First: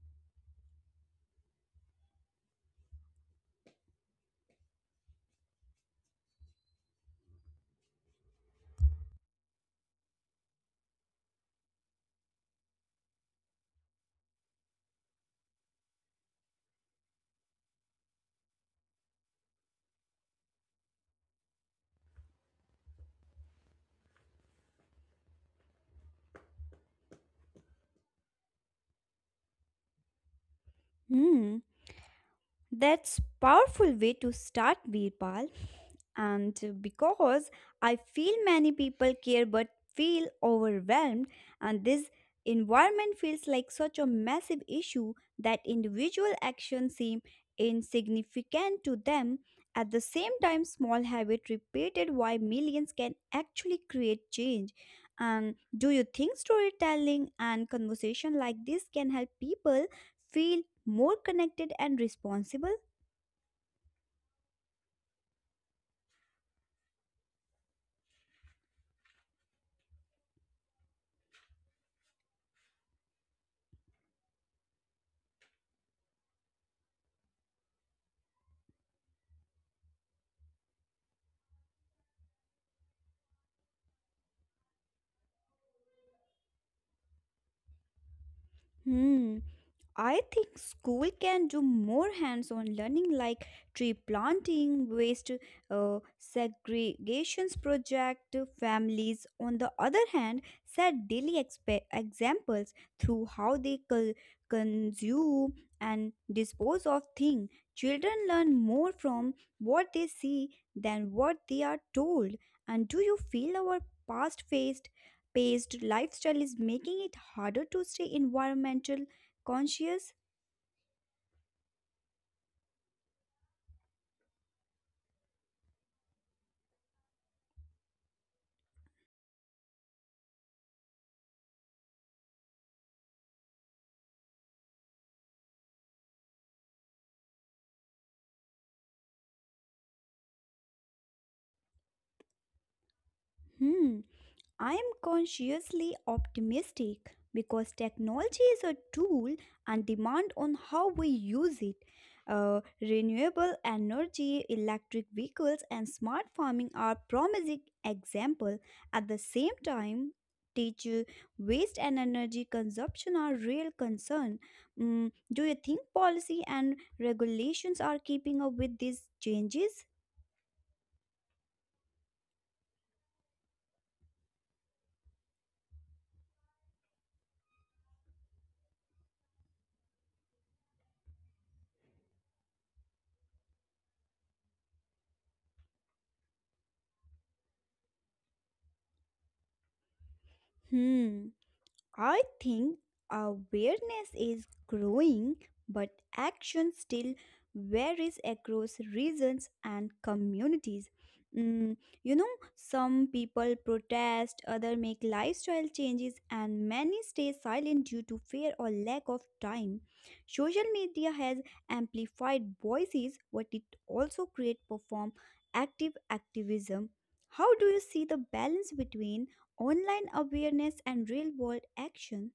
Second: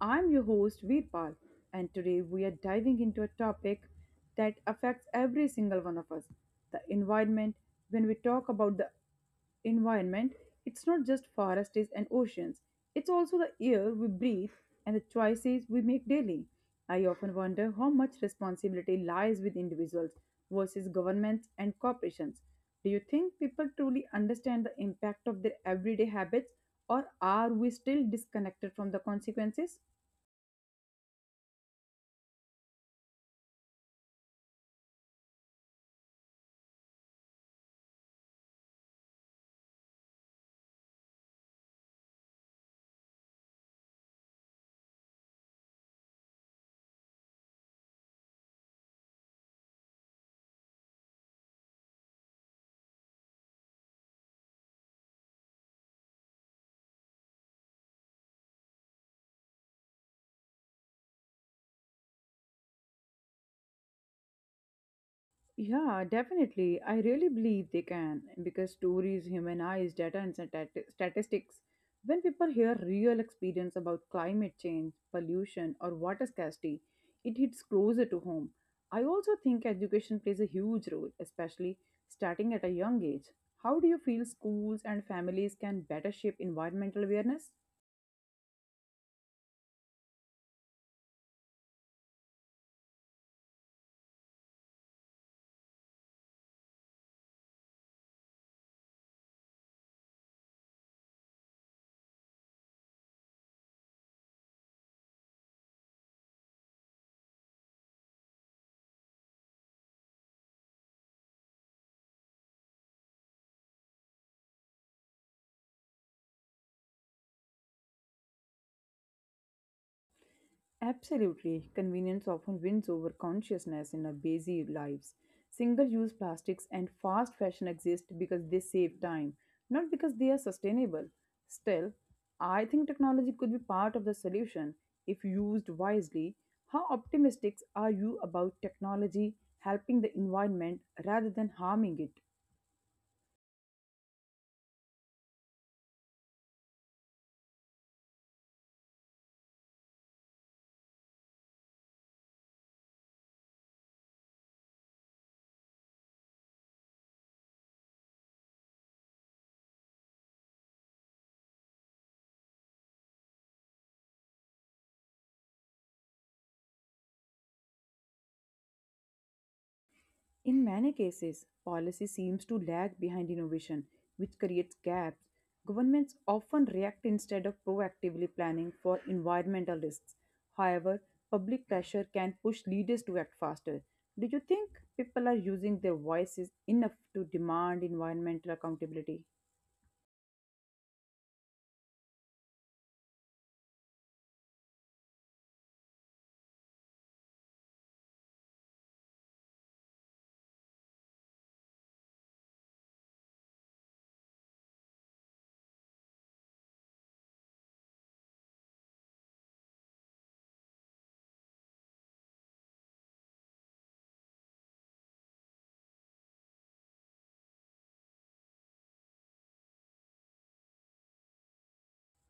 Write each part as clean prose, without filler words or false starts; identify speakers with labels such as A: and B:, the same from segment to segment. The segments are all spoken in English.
A: I'm your host, Veerpal, and today we are diving into a topic that affects every single one of us, the environment. When we talk about the environment, it's not just forests and oceans, it's also the air we breathe and the choices we make daily. I often wonder how much responsibility lies with individuals versus governments and corporations. Do you think people truly understand the impact of their everyday habits, or are we still disconnected from the consequences?
B: Hmm, that's powerful way to start Birpal. And because I feel many people care but feel overwhelmed, and this environment feels like such a massive issue that individual actions seem insignificant to them. At the same time, small habit repeated why millions can actually create change. And do you think storytelling and conversation like this can help people feel more connected and responsible?
A: Yeah, definitely. I really believe they can because stories, human eyes, data, and statistics. When people hear real experience about climate change, pollution, or water scarcity, it hits closer to home. I also think education plays a huge role, especially starting at a young age. How do you feel schools and families can better shape environmental awareness?
B: Hmm. I think school can do more hands-on learning like tree planting, waste segregations project. Families, on the other hand, set daily examples through how they consume and dispose of things. Children learn more from what they see than what they are told. And do you feel our past-faced paced lifestyle is making it harder to stay environmental conscious?
A: Absolutely, convenience often wins over consciousness in our busy lives. Single use plastics and fast fashion exist because they save time, not because they are sustainable. Still, I think technology could be part of the solution if used wisely. How optimistic are you about technology helping the environment rather than harming it?
B: Hmm, I am consciously optimistic because technology is a tool and demand on how we use it. Renewable energy, electric vehicles, and smart farming are promising example. At the same time, teacher waste and energy consumption are real concern. Do you think policy and regulations are keeping up with these changes?
A: In many cases, policy seems to lag behind innovation, which creates gaps. Governments often react instead of proactively planning for environmental risks. However, public pressure can push leaders to act faster. Do you think people are using their voices enough to demand environmental accountability?
B: Hmm. I think awareness is growing, but action still varies across regions and communities. Mm, you know, some people protest, others make lifestyle changes, and many stay silent due to fear or lack of time. Social media has amplified voices, but it also creates perform active activism. How do you see the balance between online awareness and real world action?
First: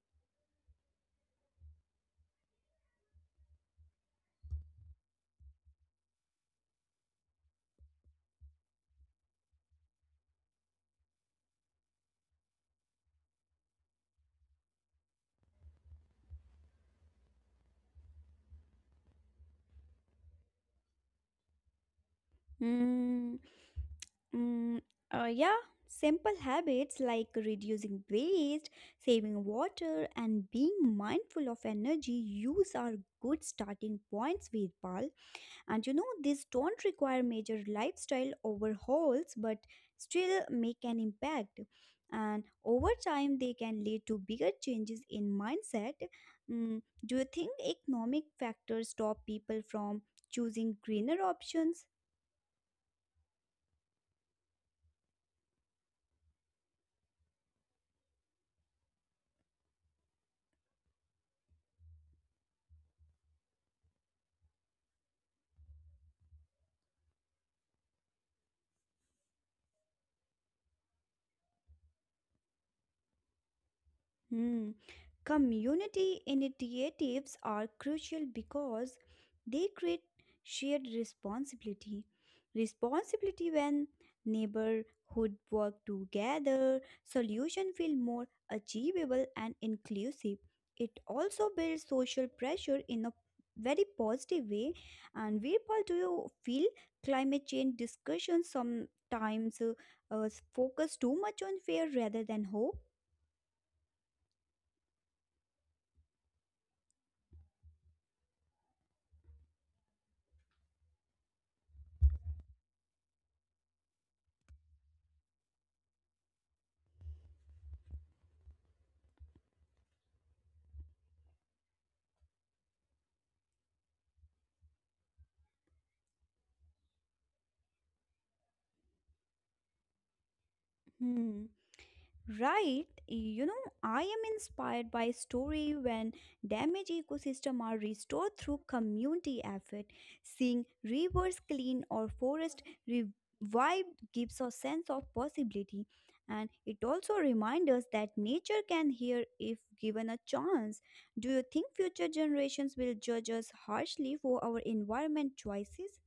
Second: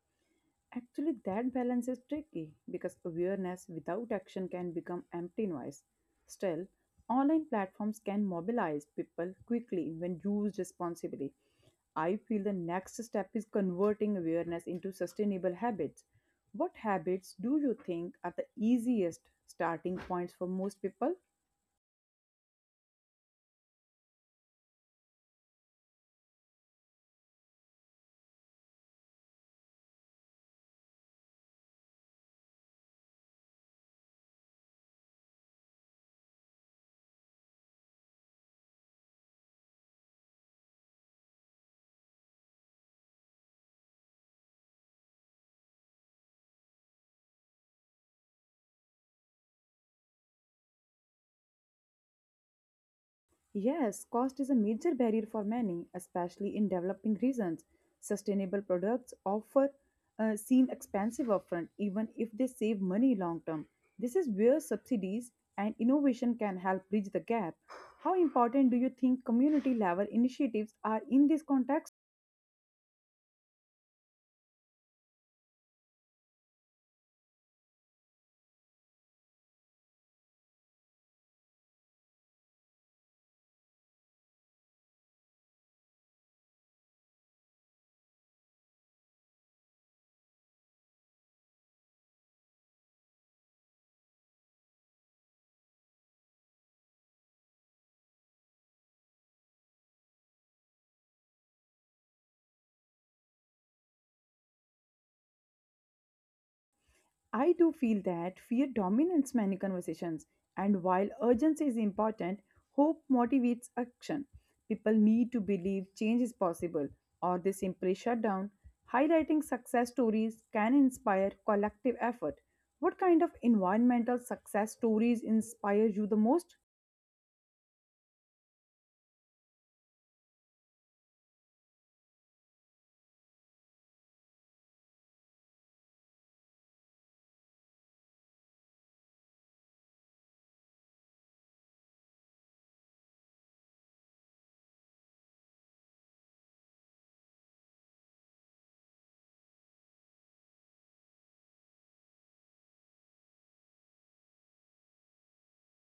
A: Actually, that balance is tricky because awareness without action can become empty noise. Still, online platforms can mobilize people quickly when used responsibly. I feel the next step is converting awareness into sustainable habits. What habits do you think are the easiest starting points for most people?
B: Hmm. Mm, yeah, simple habits like reducing waste, saving water, and being mindful of energy use are good starting points, Virpal. And these don't require major lifestyle overhauls but still make an impact. And over time, they can lead to bigger changes in mindset. Do you think economic factors stop people from choosing greener options?
A: Yes, cost is a major barrier for many, especially in developing regions. Sustainable products offer seem expensive upfront, even if they save money long term. This is where subsidies and innovation can help bridge the gap. How important do you think community level initiatives are in this context?
B: Hmm. Community initiatives are crucial because they create shared responsibility. When neighborhood work together, solution feel more achievable and inclusive. It also builds social pressure in a very positive way. And Virpal, do you feel climate change discussions sometimes focus too much on fear rather than hope?
A: I do feel that fear dominates many conversations, and while urgency is important, hope motivates action. People need to believe change is possible, or they simply shut down. Highlighting success stories can inspire collective effort. What kind of environmental success stories inspire you the most?
B: Hmm. Right, I am inspired by story when damaged ecosystem are restored through community effort. Seeing rivers clean or forest revived gives a sense of possibility, and it also reminds us that nature can heal if given a chance. Do you think future generations will judge us harshly for our environment choices?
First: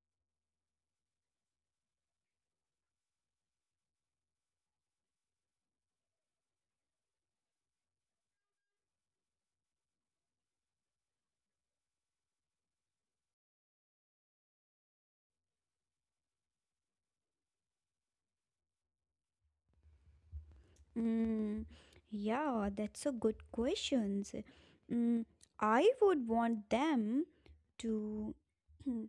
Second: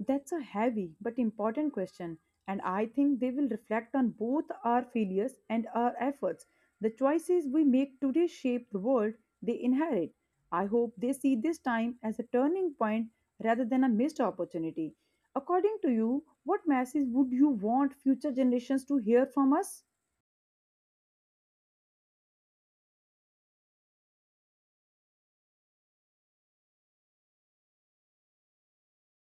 A: That's a heavy but important question, and I think they will reflect on both our failures and our efforts. The choices we make today shape the world they inherit. I hope they see this time as a turning point rather than a missed opportunity. According to you, what message would you want future generations to hear from us?
B: Mm, yeah, that's a good question. Mm, I would want them to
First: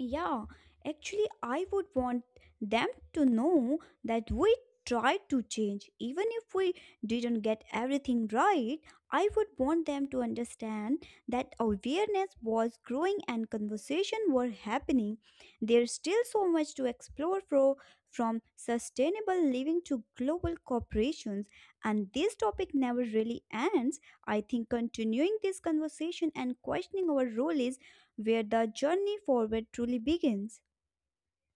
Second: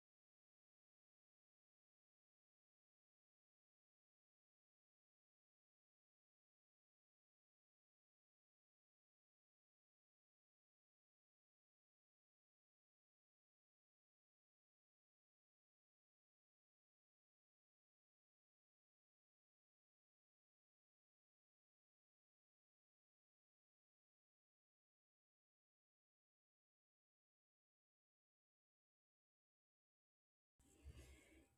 B: Yeah, actually, I would want them to know that we tried to change. Even if we didn't get everything right, I would want them to understand that awareness was growing and conversation were happening. There's still so much to explore for, from sustainable living to global corporations, and this topic never really ends. I think continuing this conversation and questioning our role is where the journey forward truly begins.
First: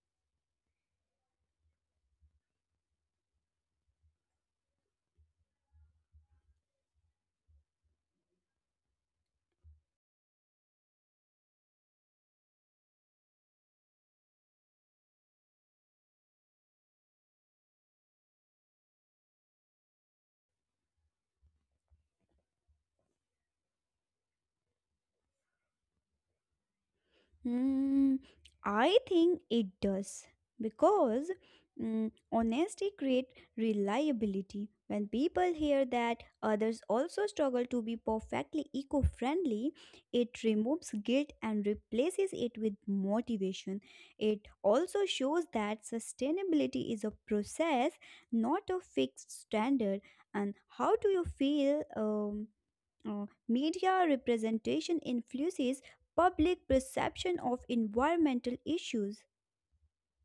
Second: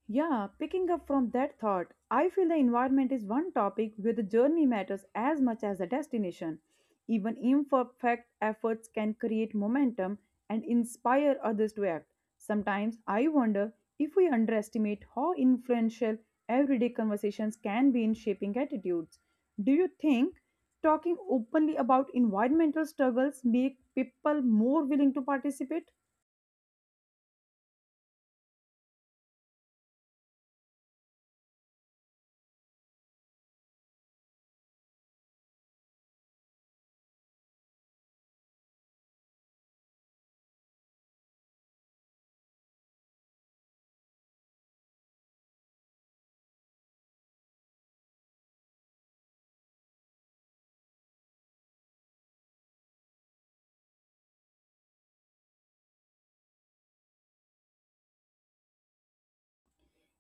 A: Yeah, picking up from that thought, I feel the environment is one topic where the journey matters as much as the destination. Even imperfect efforts can create momentum and inspire others to act. Sometimes I wonder if we underestimate how influential everyday conversations can be in shaping attitudes. Do you think talking openly about environmental struggles make people more willing to participate?
B: Hmm, I think it does because honesty creates reliability. When people hear that others also struggle to be perfectly eco friendly, it removes guilt and replaces it with motivation. It also shows that sustainability is a process, not a fixed standard. And how do you feel media representation influences public perception of environmental issues?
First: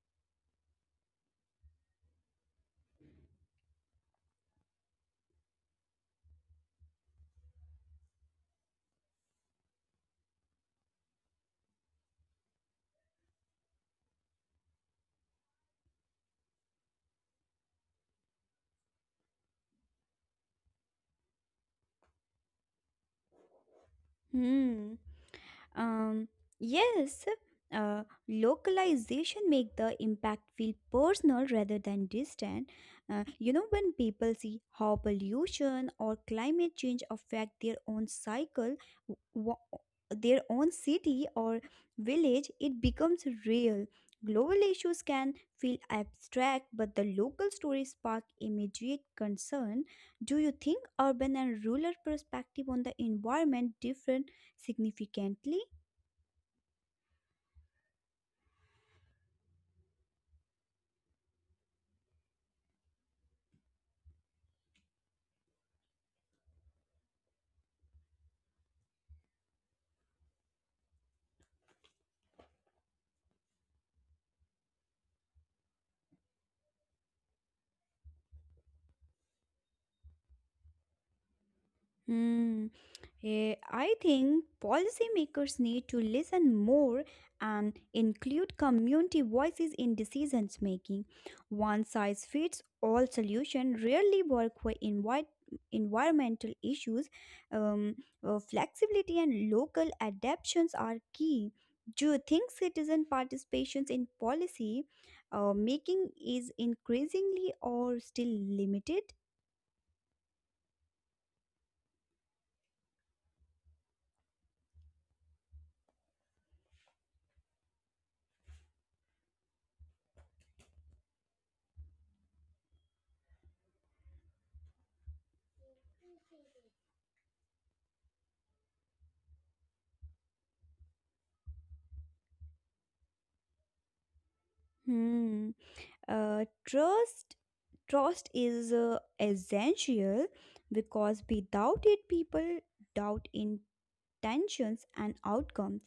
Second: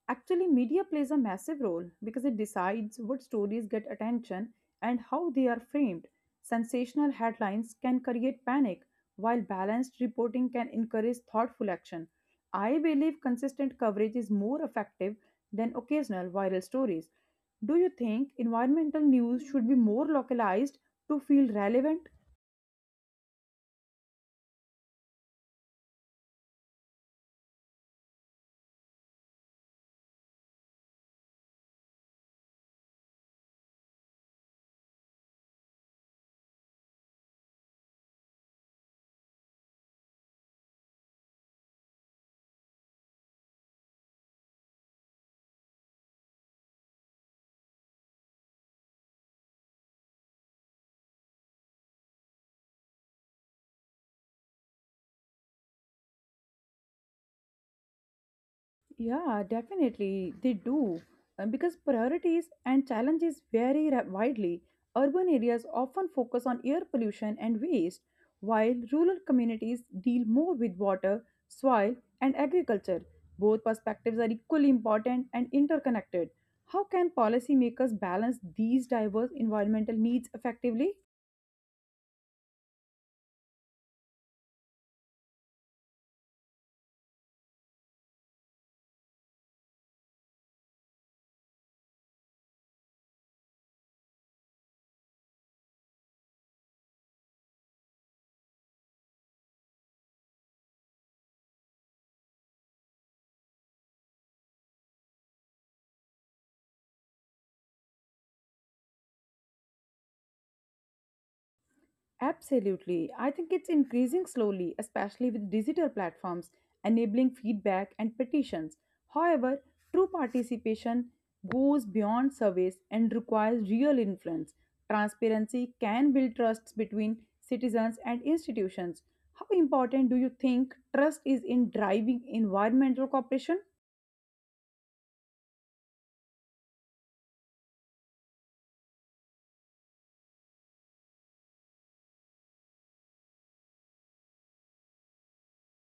A: Actually, media plays a massive role because it decides what stories get attention and how they are framed. Sensational headlines can create panic, while balanced reporting can encourage thoughtful action. I believe consistent coverage is more effective than occasional viral stories. Do you think environmental news should be more localized to feel relevant?
B: Hmm. Um, yes, localization make the impact feel personal rather than distant. When people see how pollution or climate change affect their own cycle, w- wa- their own city or village, it becomes real. Global issues can feel abstract, but the local stories spark immediate concern. Do you think urban and rural perspective on the environment different significantly?
A: Yeah, definitely they do. Because priorities and challenges vary widely. Urban areas often focus on air pollution and waste, while rural communities deal more with water, soil, and agriculture. Both perspectives are equally important and interconnected. How can policymakers balance these diverse environmental needs effectively?
B: Hmm. I think policymakers need to listen more and include community voices in decisions making. One size fits all solution rarely work for environmental issues. Um, Flexibility and local adaptations are key. Do you think citizen participations in policy making is increasingly or still limited?
A: Absolutely. I think it's increasing slowly, especially with digital platforms enabling feedback and petitions. However, true participation goes beyond surveys and requires real influence. Transparency can build trust between citizens and institutions. How important do you think trust is in driving environmental cooperation?
B: Hmm. Uh, trust Trust is essential because without it, people doubt intentions and outcomes.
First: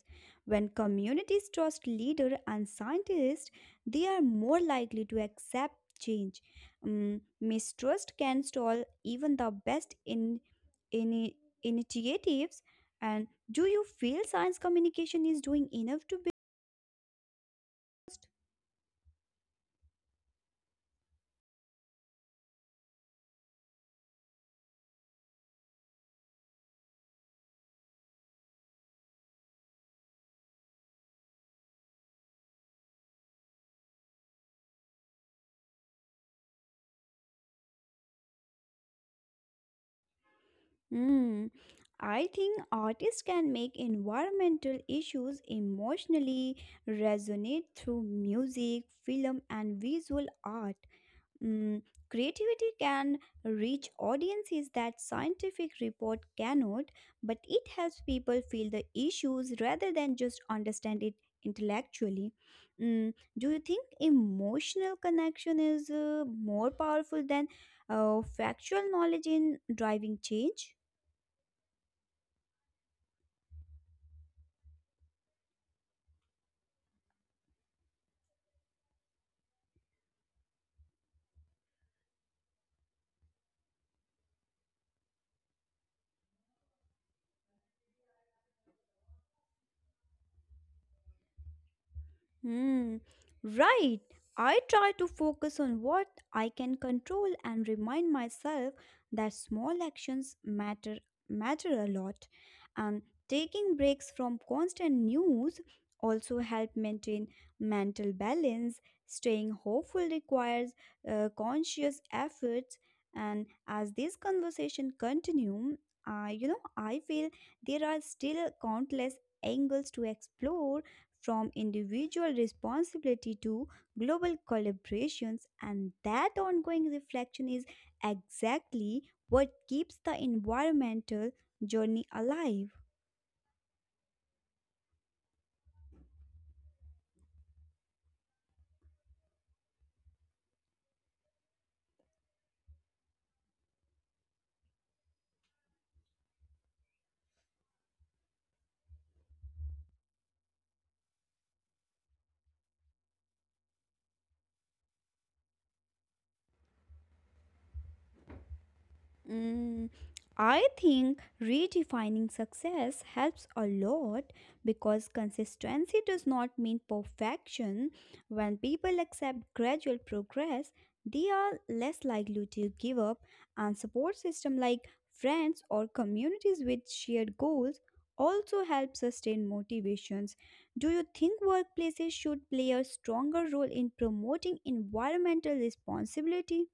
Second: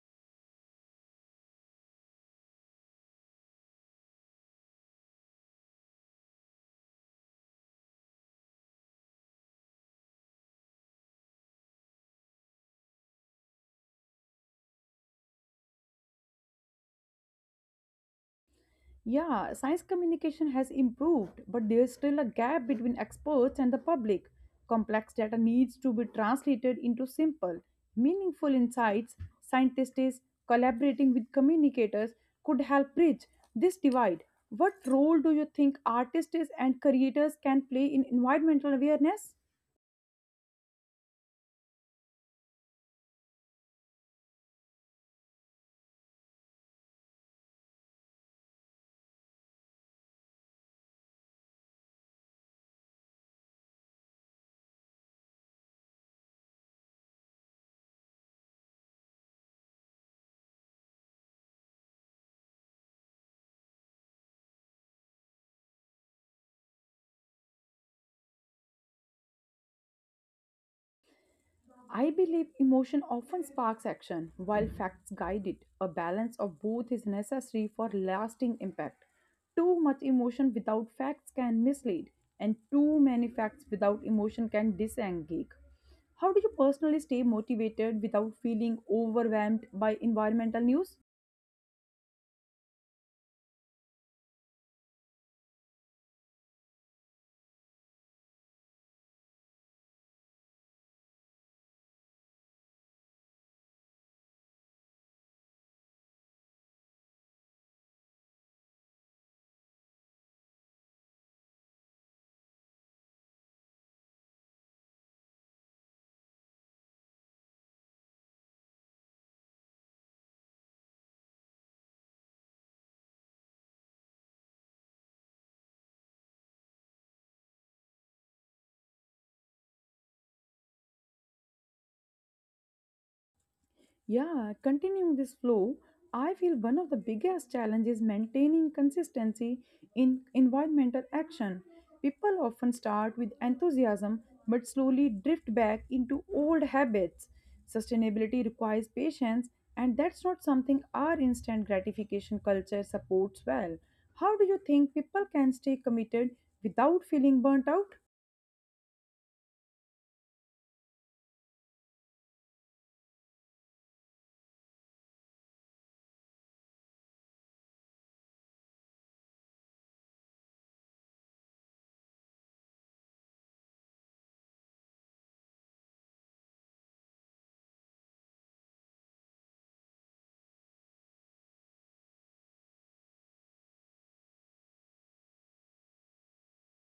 B: When communities trust leaders and scientists, they are more likely to accept change. Mistrust can stall even the best in initiatives. And do you feel science communication is doing enough to
A: Yeah, science communication has improved, but there is still a gap between experts and the public. Complex data needs to be translated into simple, meaningful insights. Scientists collaborating with communicators could help bridge this divide. What role do you think artists and creators can play in environmental awareness?
B: Hmm, I think artists can make environmental issues emotionally resonate through music, film, and visual art. Mm, Creativity can reach audiences that scientific report cannot, but it helps people feel the issues rather than just understand it intellectually. Do you think emotional connection is more powerful than factual knowledge in driving change?
A: I believe emotion often sparks action, while facts guide it. A balance of both is necessary for lasting impact. Too much emotion without facts can mislead, and too many facts without emotion can disengage. How do you personally stay motivated without feeling overwhelmed by environmental news?
B: Hmm, right. I try to focus on what I can control and remind myself that small actions matter a lot. And taking breaks from constant news also help maintain mental balance. Staying hopeful requires conscious efforts. And as this conversation continue, I feel there are still countless angles to explore from individual responsibility to global collaborations, and that ongoing reflection is exactly what keeps the environmental journey alive.
A: Yeah, continuing this flow, I feel one of the biggest challenges maintaining consistency in environmental action. People often start with enthusiasm but slowly drift back into old habits. Sustainability requires patience, and that's not something our instant gratification culture supports well. How do you think people can stay committed without feeling burnt out?
B: Mm, I think redefining success helps a lot because consistency does not mean perfection. When people accept gradual progress, they are less likely to give up, and support system like friends or communities with shared goals also help sustain motivations. Do you think workplaces should play a stronger role in promoting environmental responsibility?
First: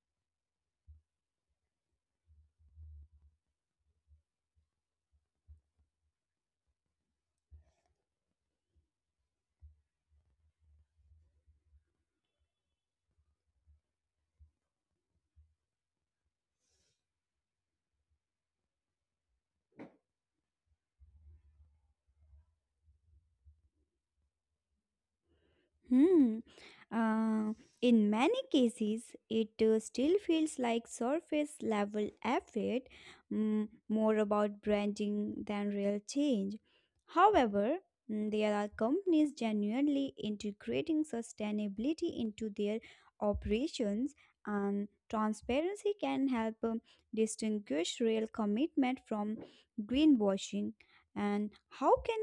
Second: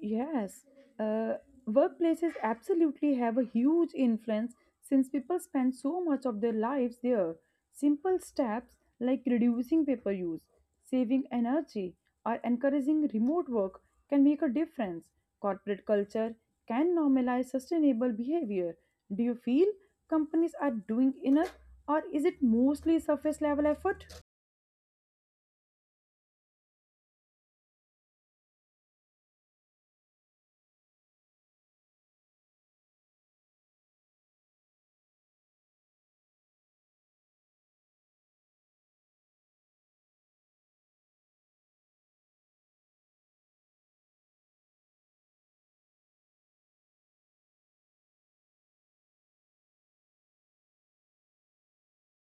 A: Yes, uh, workplaces absolutely have a huge influence since people spend so much of their lives there. Simple steps like reducing paper use, saving energy, or encouraging remote work can make a difference. Corporate culture can normalize sustainable behavior. Do you feel companies are doing enough, or is it mostly surface level effort?
B: Hmm. Uh, in many cases, it still feels like surface level effort, more about branding than real change. However, there are companies genuinely integrating sustainability into their operations, and transparency can help distinguish real commitment from greenwashing. And how can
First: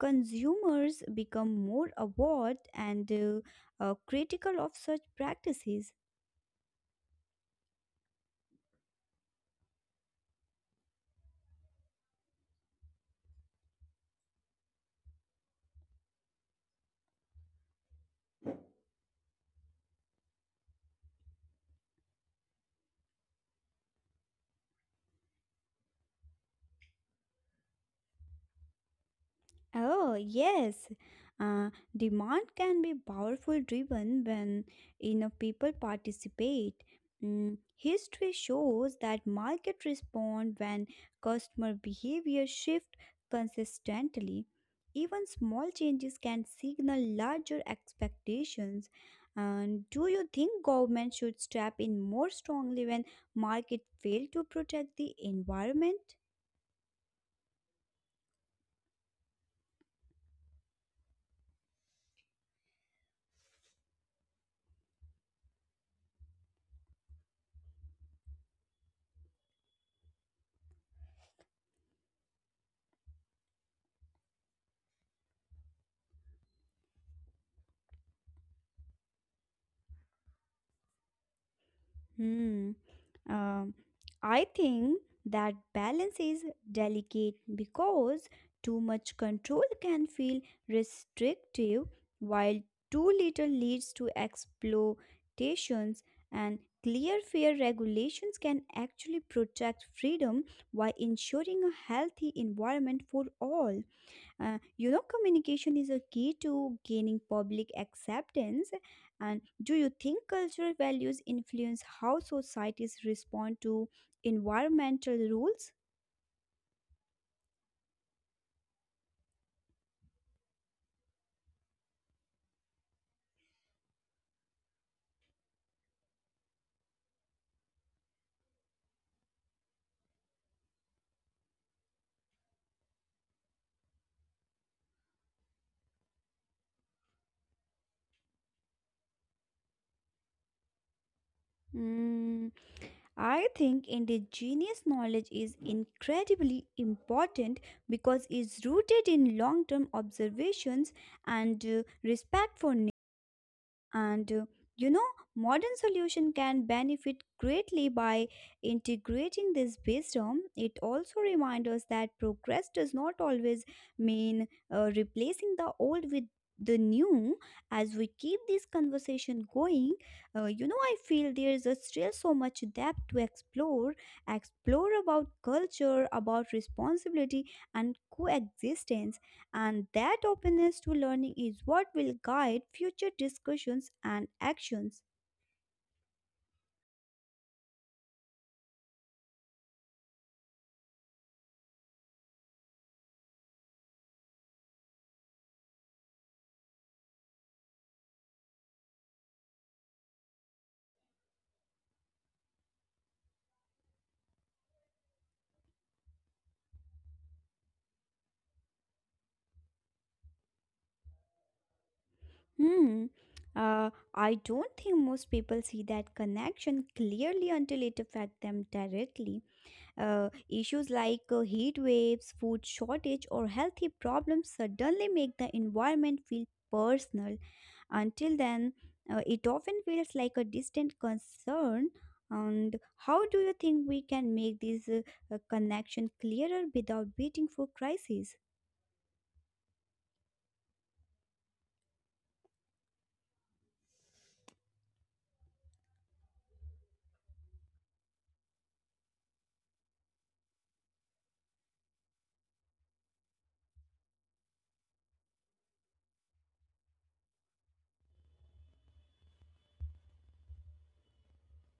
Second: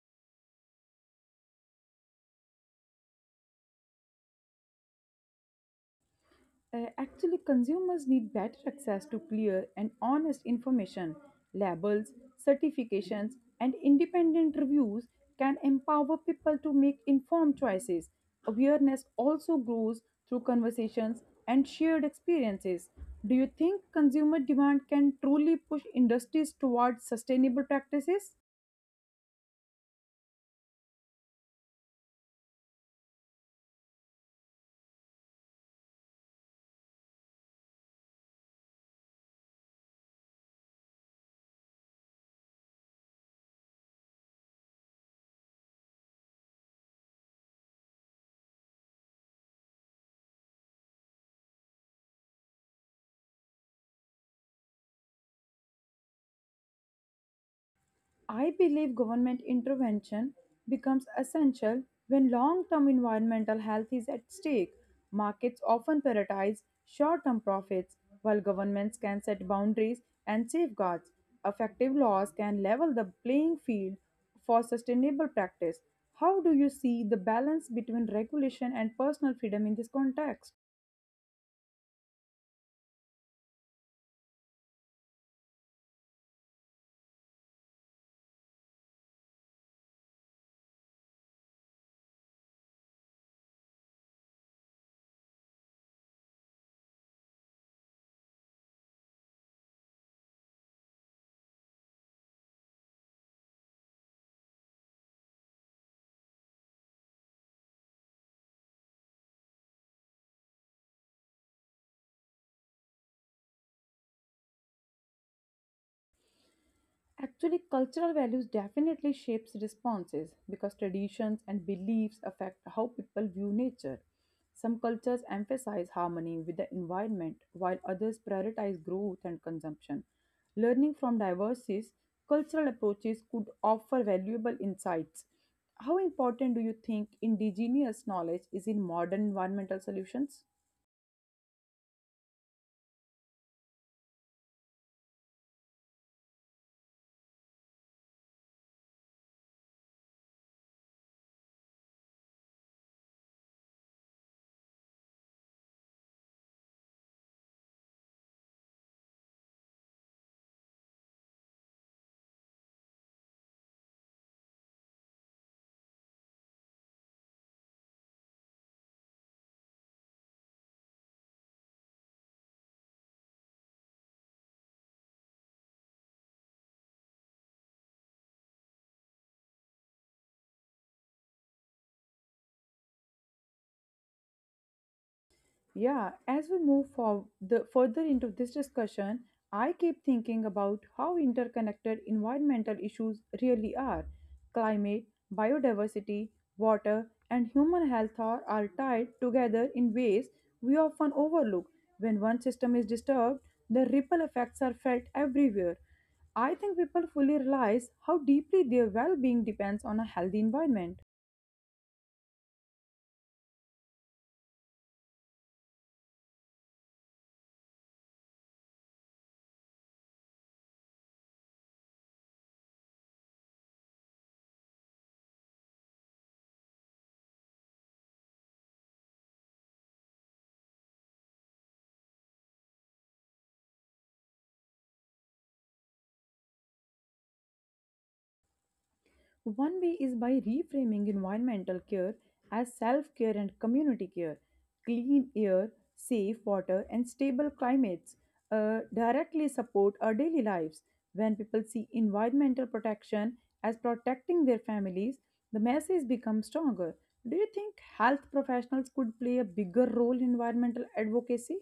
B: consumers become more aware and critical of such practices?
A: Actually, consumers need better access to clear and honest information. Labels, certifications, and independent reviews can empower people to make informed choices. Awareness also grows through conversations and shared experiences. Do you think consumer demand can truly push industries towards sustainable practices?
B: Oh, yes. Uh, Demand can be powerful driven when enough people participate. History shows that market respond when customer behavior shift consistently. Even small changes can signal larger expectations. And do you think government should step in more strongly when market fail to protect the environment?
A: I believe government intervention becomes essential when long term environmental health is at stake. Markets often prioritize short term profits, while governments can set boundaries and safeguards. Effective laws can level the playing field for sustainable practice. How do you see the balance between regulation and personal freedom in this context?
B: Hmm. Um, I think that balance is delicate because too much control can feel restrictive, while too little leads to exploitations, and clear fair regulations can actually protect freedom while ensuring a healthy environment for all. Communication is a key to gaining public acceptance. And do you think cultural values influence how societies respond to environmental rules?
A: Actually, cultural values definitely shapes responses because traditions and beliefs affect how people view nature. Some cultures emphasize harmony with the environment while others prioritize growth and consumption. Learning from diverse cultural approaches could offer valuable insights. How important do you think indigenous knowledge is in modern environmental solutions?
B: Mm, I think indigenous knowledge is incredibly important because it's rooted in long term observations and respect for And you know, modern solution can benefit greatly by integrating this wisdom. It also reminds us that progress does not always mean replacing the old with the new. As we keep this conversation going, I feel there is a still so much depth to explore about culture, about responsibility and coexistence and that openness to learning is what will guide future discussions and actions.
A: Yeah, as we move further into this discussion, I keep thinking about how interconnected environmental issues really are. Climate, biodiversity, water, and human health are tied together in ways we often overlook. When one system is disturbed, the ripple effects are felt everywhere. I think people fully realize how deeply their well being depends on a healthy environment.
B: Hmm. I don't think most people see that connection clearly until it affects them directly. Issues like heat waves, food shortage, or healthy problems suddenly make the environment feel personal. Until then, it often feels like a distant concern. And how do you think we can make this connection clearer without waiting for crises?
A: One way is by reframing environmental care as self care and community care. Clean air, safe water, and stable climates directly support our daily lives. When people see environmental protection as protecting their families, the message becomes stronger. Do you think health professionals could play a bigger role in environmental advocacy?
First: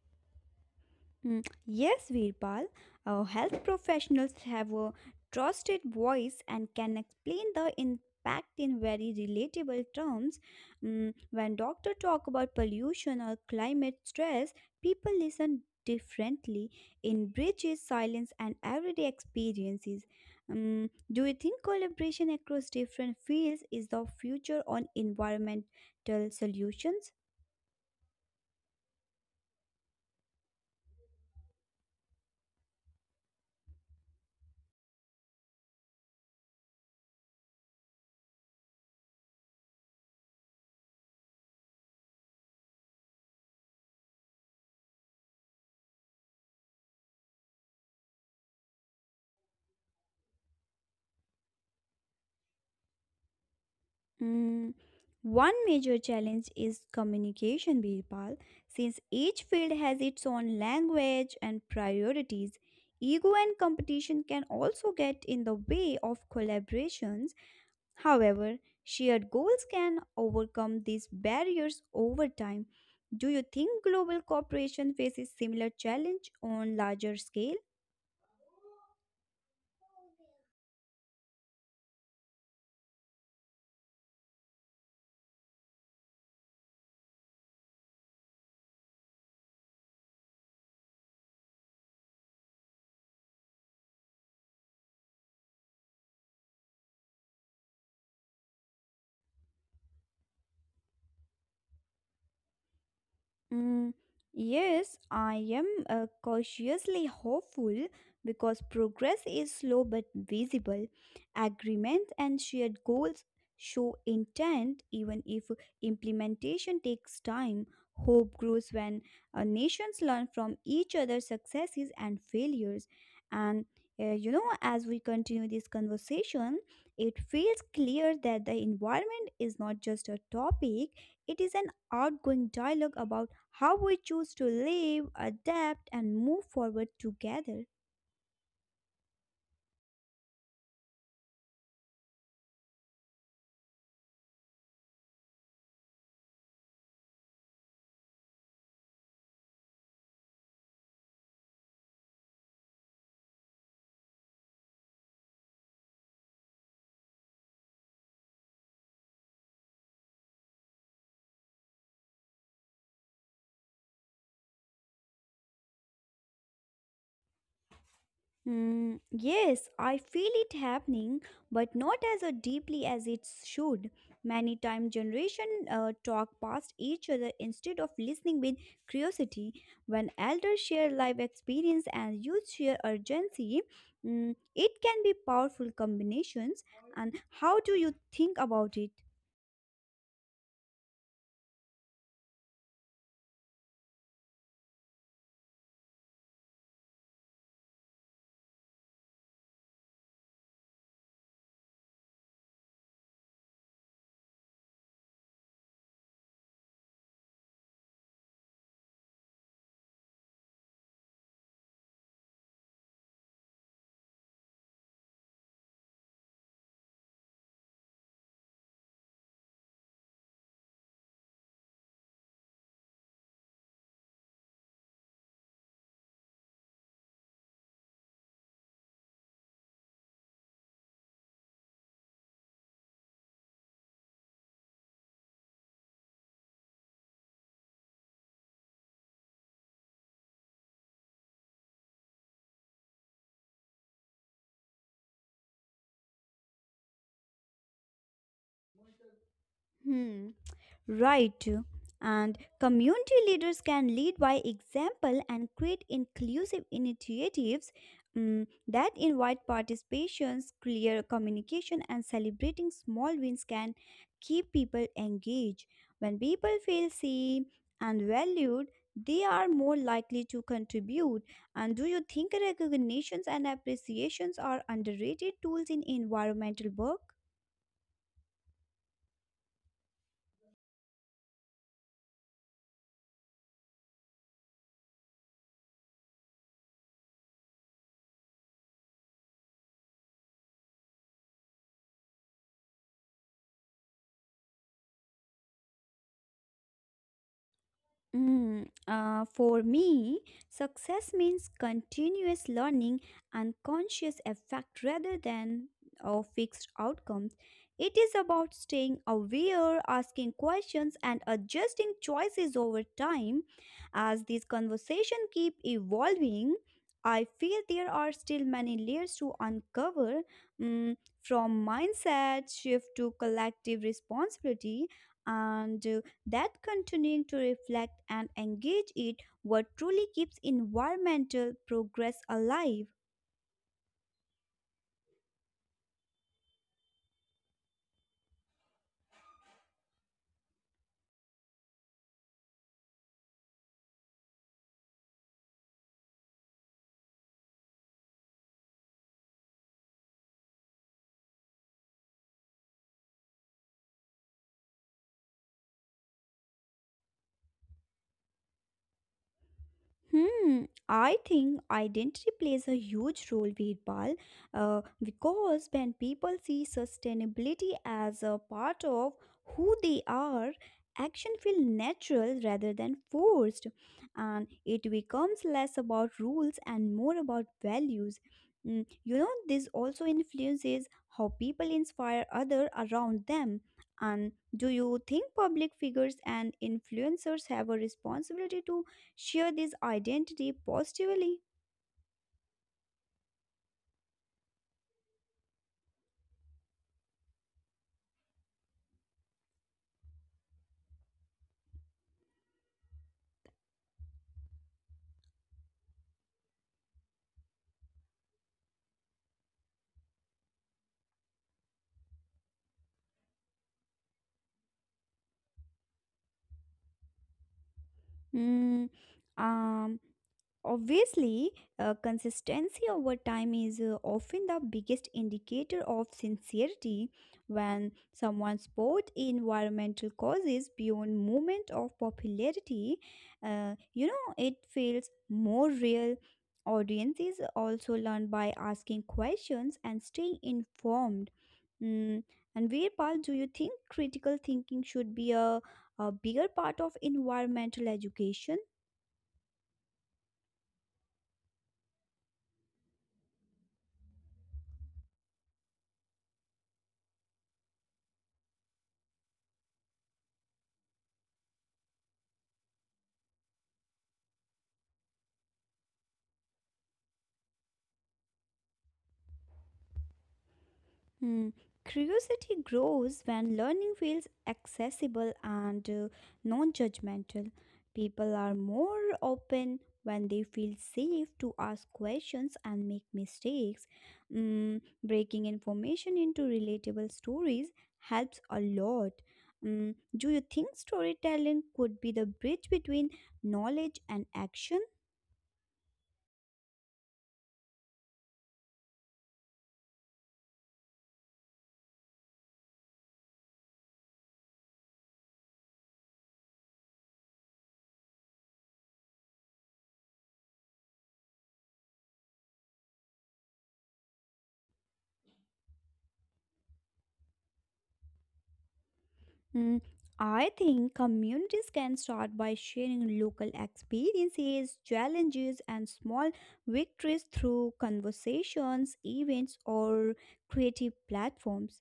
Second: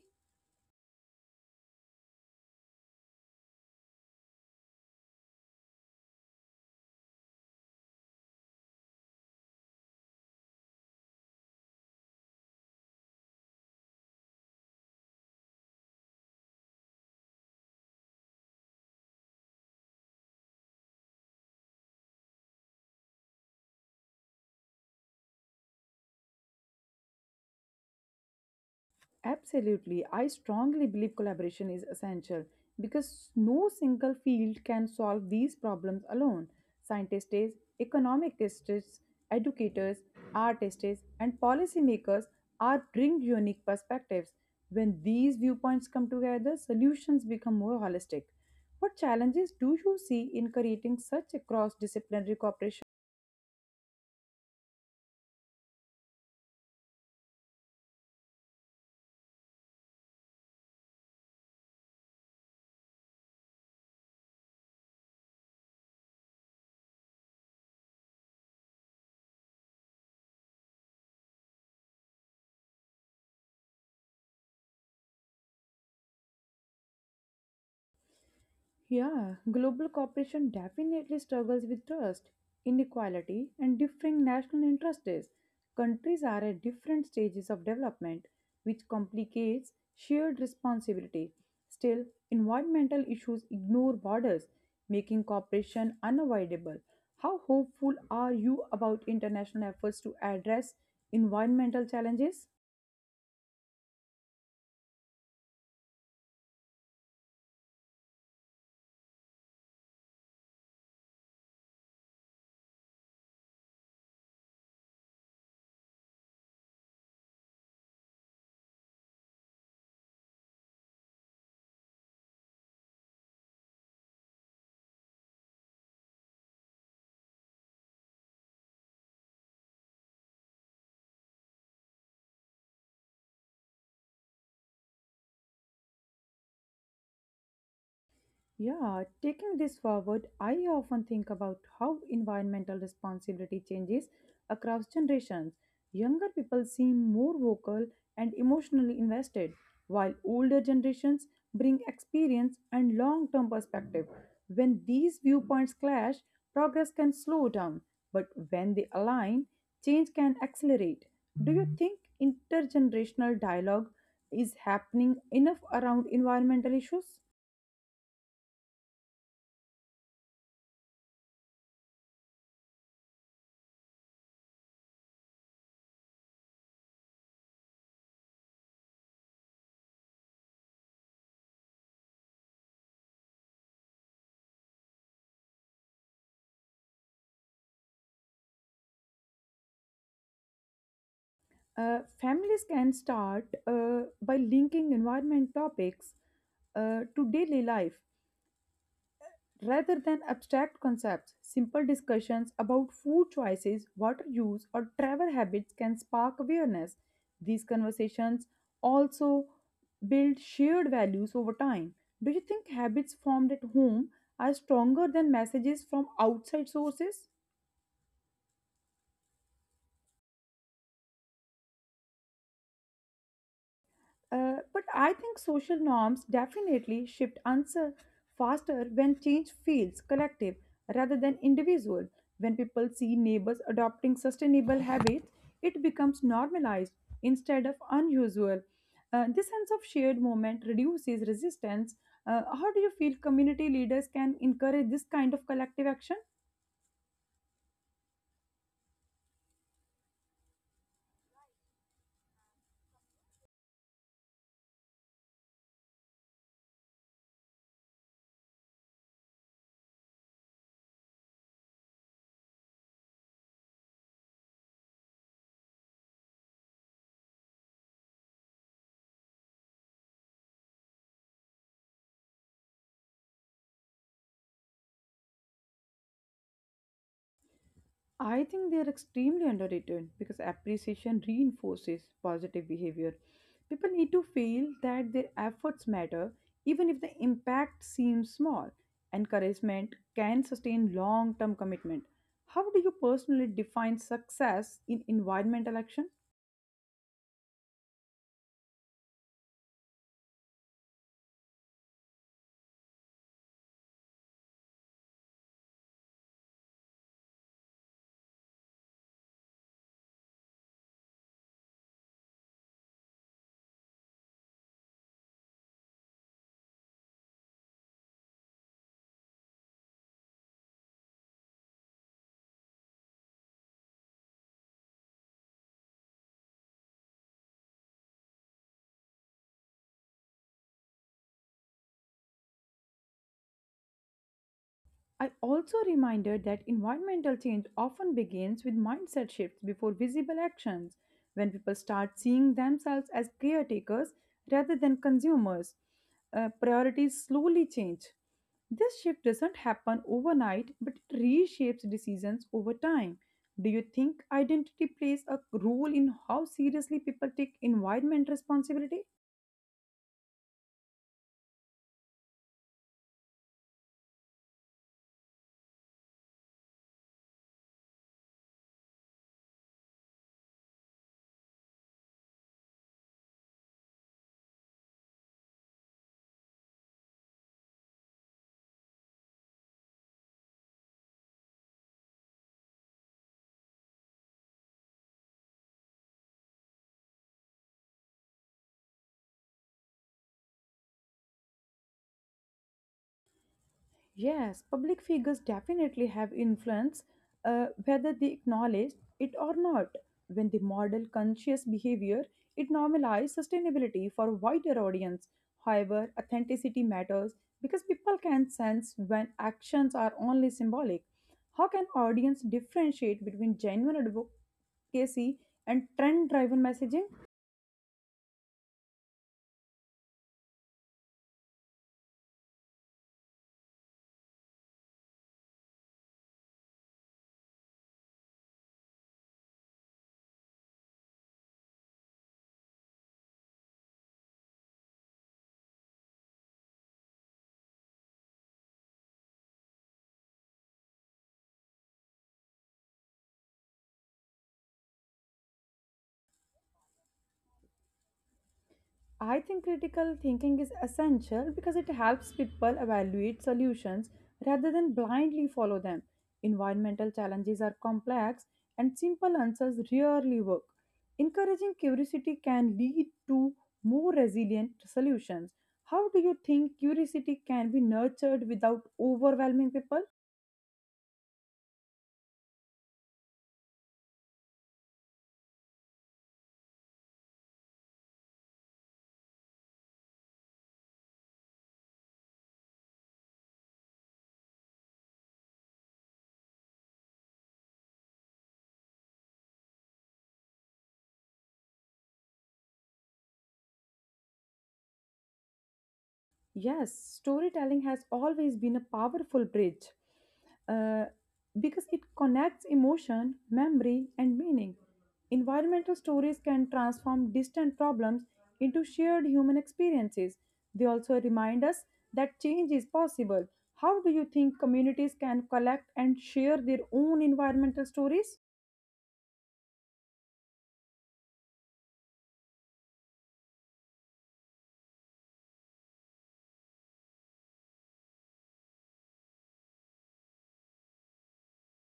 B: Yes, Veerpal, our health professionals have a trusted voice and can explain the impact in very relatable terms. When doctors talk about pollution or climate stress, people listen differently in bridges, silence, and everyday experiences. Do you think collaboration across different fields is the future on environmental solutions?
A: Absolutely. I strongly believe collaboration is essential because no single field can solve these problems alone. Scientists, economic tests, educators, artists, and policymakers are bring unique perspectives. When these viewpoints come together, solutions become more holistic. What challenges do you see in creating such a cross-disciplinary cooperation?
B: Mm, One major challenge is communication, Birpal. Since each field has its own language and priorities, ego and competition can also get in the way of collaborations. However, shared goals can overcome these barriers over time. Do you think global cooperation faces similar challenge on larger scale?
A: Yeah, global cooperation definitely struggles with trust, inequality, and differing national interests. Countries are at different stages of development, which complicates shared responsibility. Still, environmental issues ignore borders, making cooperation unavoidable. How hopeful are you about international efforts to address environmental challenges?
B: Mm, yes, I am cautiously hopeful because progress is slow but visible. Agreements and shared goals show intent even if implementation takes time. Hope grows when nations learn from each other's successes and failures. And as we continue this conversation, it feels clear that the environment is not just a topic, it is an outgoing dialogue about how we choose to live, adapt, and move forward together.
A: Yeah, taking this forward, I often think about how environmental responsibility changes across generations. Younger people seem more vocal and emotionally invested, while older generations bring experience and long term perspective. When these viewpoints clash, progress can slow down, but when they align, change can accelerate. Do you think intergenerational dialogue is happening enough around environmental issues?
B: Yes, I feel it happening, but not as deeply as it should. Many time generation talk past each other instead of listening with curiosity. When elders share life experience and youth share urgency, it can be powerful combinations. And how do you think about it?
A: Families can start by linking environment topics to daily life rather than abstract concepts. Simple discussions about food choices, water use, or travel habits can spark awareness. These conversations also build shared values over time. Do you think habits formed at home are stronger than messages from outside sources? But I think social norms definitely shift answer faster when change feels collective rather than individual. When people see neighbors adopting sustainable habits, it becomes normalized instead of unusual. This sense of shared moment reduces resistance. How do you feel community leaders can encourage this kind of collective action?
B: Hmm. Right. And community leaders can lead by example and create inclusive initiatives that invite participations, clear communication, and celebrating small wins can keep people engaged. When people feel seen and valued, they are more likely to contribute. And do you think recognitions and appreciations are underrated tools in environmental work?
A: I think they are extremely underrated because appreciation reinforces positive behavior. People need to feel that their efforts matter, even if the impact seems small. Encouragement can sustain long term commitment. How do you personally define success in environmental action?
B: For me, success means continuous learning and conscious effect rather than a fixed outcomes. It is about staying aware, asking questions, and adjusting choices over time. As these conversations keep evolving, I feel there are still many layers to uncover, mm, from mindset shift to collective responsibility and that continuing to reflect and engage it what truly keeps environmental progress alive.
A: I also reminded that environmental change often begins with mindset shifts before visible actions, when people start seeing themselves as caretakers rather than consumers. Priorities slowly change. This shift doesn't happen overnight, but it reshapes decisions over time. Do you think identity plays a role in how seriously people take environment responsibility?
B: I think identity plays a huge role, Veerpal, because when people see sustainability as a part of who they are, action feels natural rather than forced, and it becomes less about rules and more about values. You know, this also influences how people inspire others around them. And do you think public figures and influencers have a responsibility to share this identity positively?
A: Yes, public figures definitely have influence, whether they acknowledge it or not. When they model conscious behavior, it normalizes sustainability for a wider audience. However, authenticity matters because people can sense when actions are only symbolic. How can audience differentiate between genuine advocacy and trend-driven messaging?
B: Mm, um, Obviously, consistency over time is often the biggest indicator of sincerity. When someone supports environmental causes beyond moment of popularity, you know, it feels more real. Audiences also learn by asking questions and staying informed. Mm, and where paul do you think critical thinking should be a bigger part of environmental education?
A: I think critical thinking is essential because it helps people evaluate solutions rather than blindly follow them. Environmental challenges are complex and simple answers rarely work. Encouraging curiosity can lead to more resilient solutions. How do you think curiosity can be nurtured without overwhelming people?
B: Hmm, Curiosity grows when learning feels accessible and non judgmental. People are more open when they feel safe to ask questions and make mistakes. Breaking information into relatable stories helps a lot. Do you think storytelling could be the bridge between knowledge and action?
A: Yes, storytelling has always been a powerful bridge, uh, because it connects emotion, memory, and meaning. Environmental stories can transform distant problems into shared human experiences. They also remind us that change is possible. How do you think communities can collect and share their own environmental stories?
B: Mm, I think communities can start by sharing local experiences, challenges, and small victories through conversations, events, or creative platforms.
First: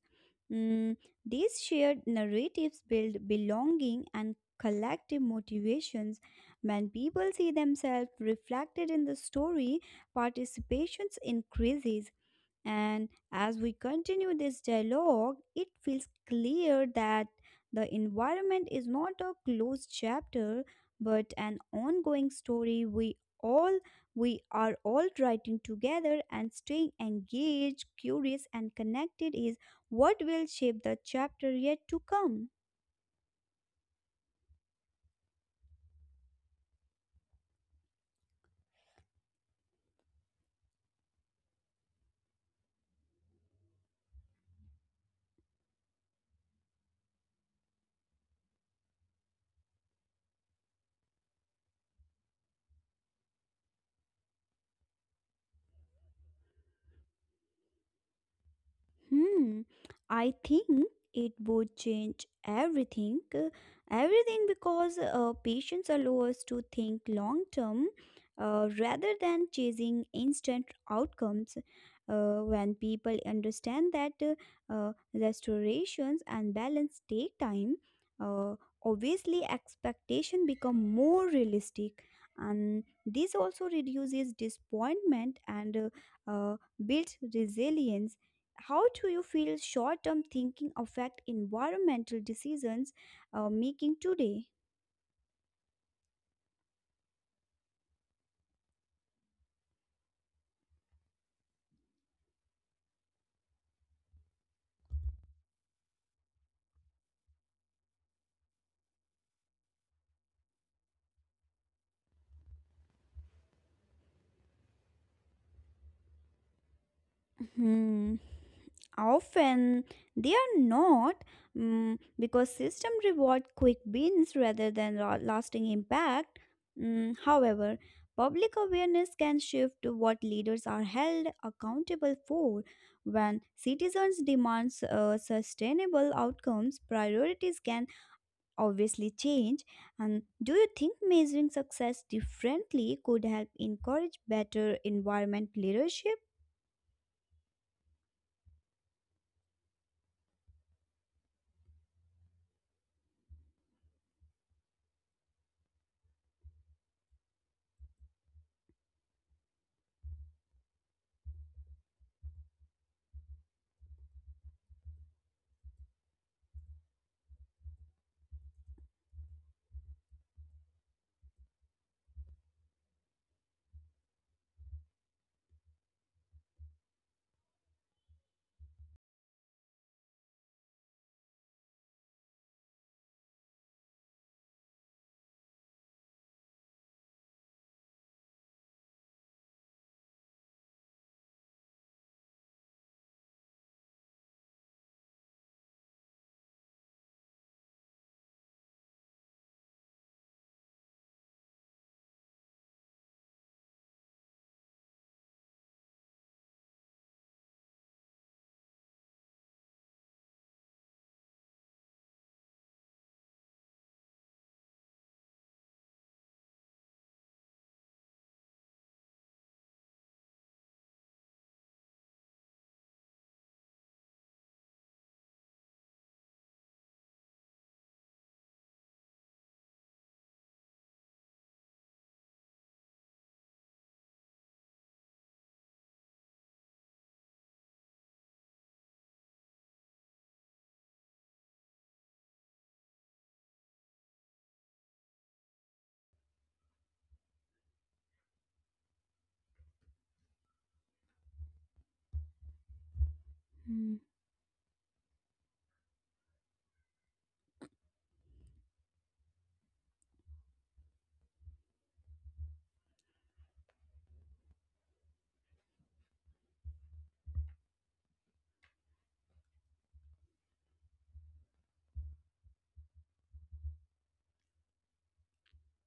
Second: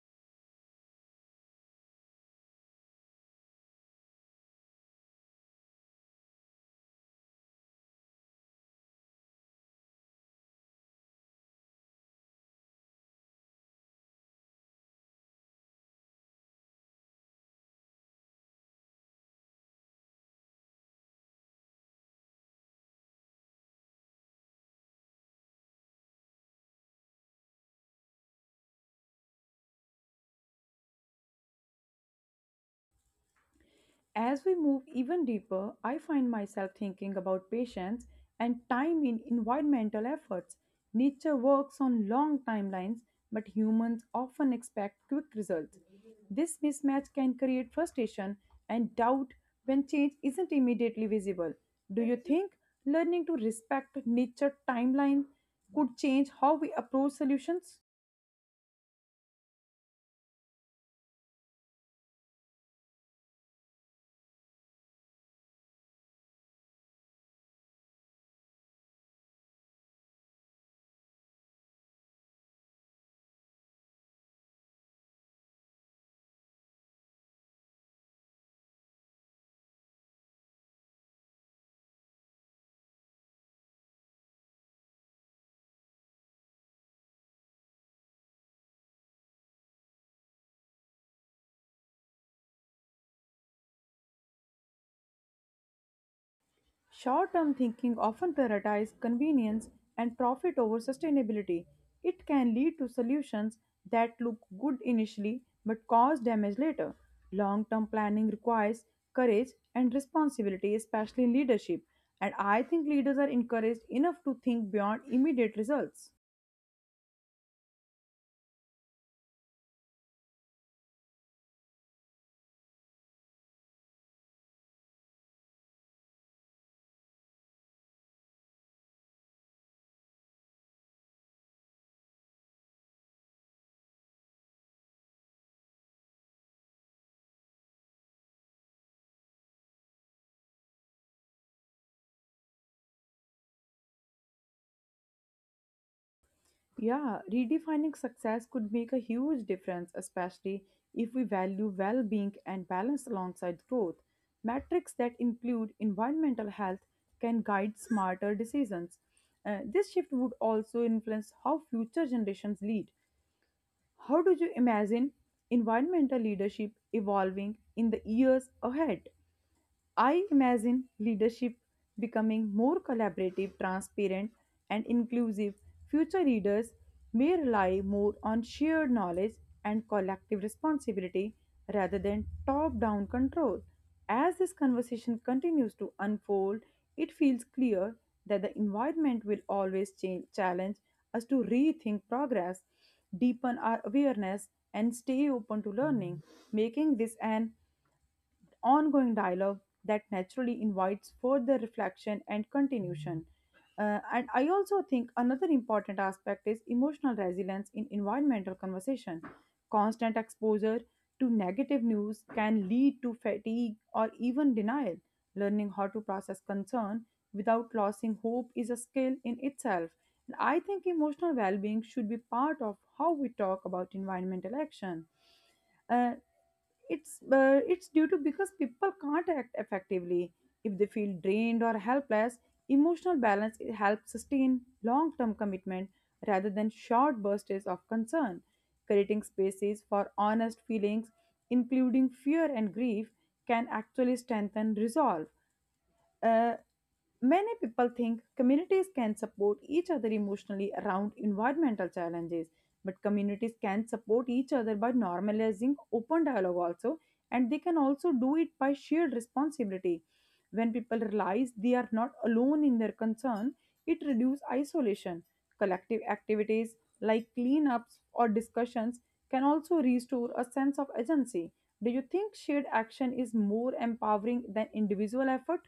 B: Mm, these shared narratives build belonging and collective motivations. When people see themselves reflected in the story, participation increases. And as we continue this dialogue, it feels clear that the environment is not a closed chapter but an ongoing story we are all writing together, and staying engaged, curious and connected is what will shape the chapter yet to come.
A: As we move even deeper, I find myself thinking about patience and time in environmental efforts. Nature works on long timelines, but humans often expect quick results. This mismatch can create frustration and doubt when change isn't immediately visible. Do you think learning to respect nature timeline could change how we approach solutions?
B: Hmm, I think it would change everything because patience allow us to think long term rather than chasing instant outcomes. When people understand that restorations and balance take time, uh, obviously expectation become more realistic, and this also reduces disappointment and uh, builds resilience. How do you feel short-term thinking affect environmental decisions making today?
A: Short term thinking often prioritizes convenience and profit over sustainability. It can lead to solutions that look good initially but cause damage later. Long term planning requires courage and responsibility, especially in leadership, and I think leaders are encouraged enough to think beyond immediate results.
B: Hmm. Often they are not, because system reward quick wins rather than lasting impact. However, public awareness can shift to what leaders are held accountable for. When citizens demand sustainable outcomes, priorities can obviously change. And do you think measuring success differently could help encourage better environment leadership?
A: Yeah, redefining success could make a huge difference, especially if we value well being and balance alongside growth. Metrics that include environmental health can guide smarter decisions. This shift would also influence how future generations lead. How do you imagine environmental leadership evolving in the years ahead? I imagine leadership becoming more collaborative, transparent, and inclusive. Future leaders may rely more on shared knowledge and collective responsibility rather than top down control. As this conversation continues to unfold, it feels clear that the environment will always change, challenge us to rethink progress, deepen our awareness, and stay open to learning, making this an ongoing dialogue that naturally invites further reflection and continuation. And I also think another important aspect is emotional resilience in environmental conversation. Constant exposure to negative news can lead to fatigue or even denial. Learning how to process concern without losing hope is a skill in itself. And I think emotional well being should be part of how we talk about environmental action. Uh, it's due to because people can't act effectively if they feel drained or helpless. Emotional balance, it helps sustain long term commitment rather than short bursts of concern. Creating spaces for honest feelings, including fear and grief, can actually strengthen resolve. Uh, Many people think communities can support each other emotionally around environmental challenges, but communities
B: Mm,
A: can support each other by normalizing open dialogue also, and they can also do it by shared responsibility. When people realize they are not alone in their concern, it reduces isolation. Collective activities like cleanups or discussions can also restore a sense of agency. Do you think shared action is more empowering than individual effort?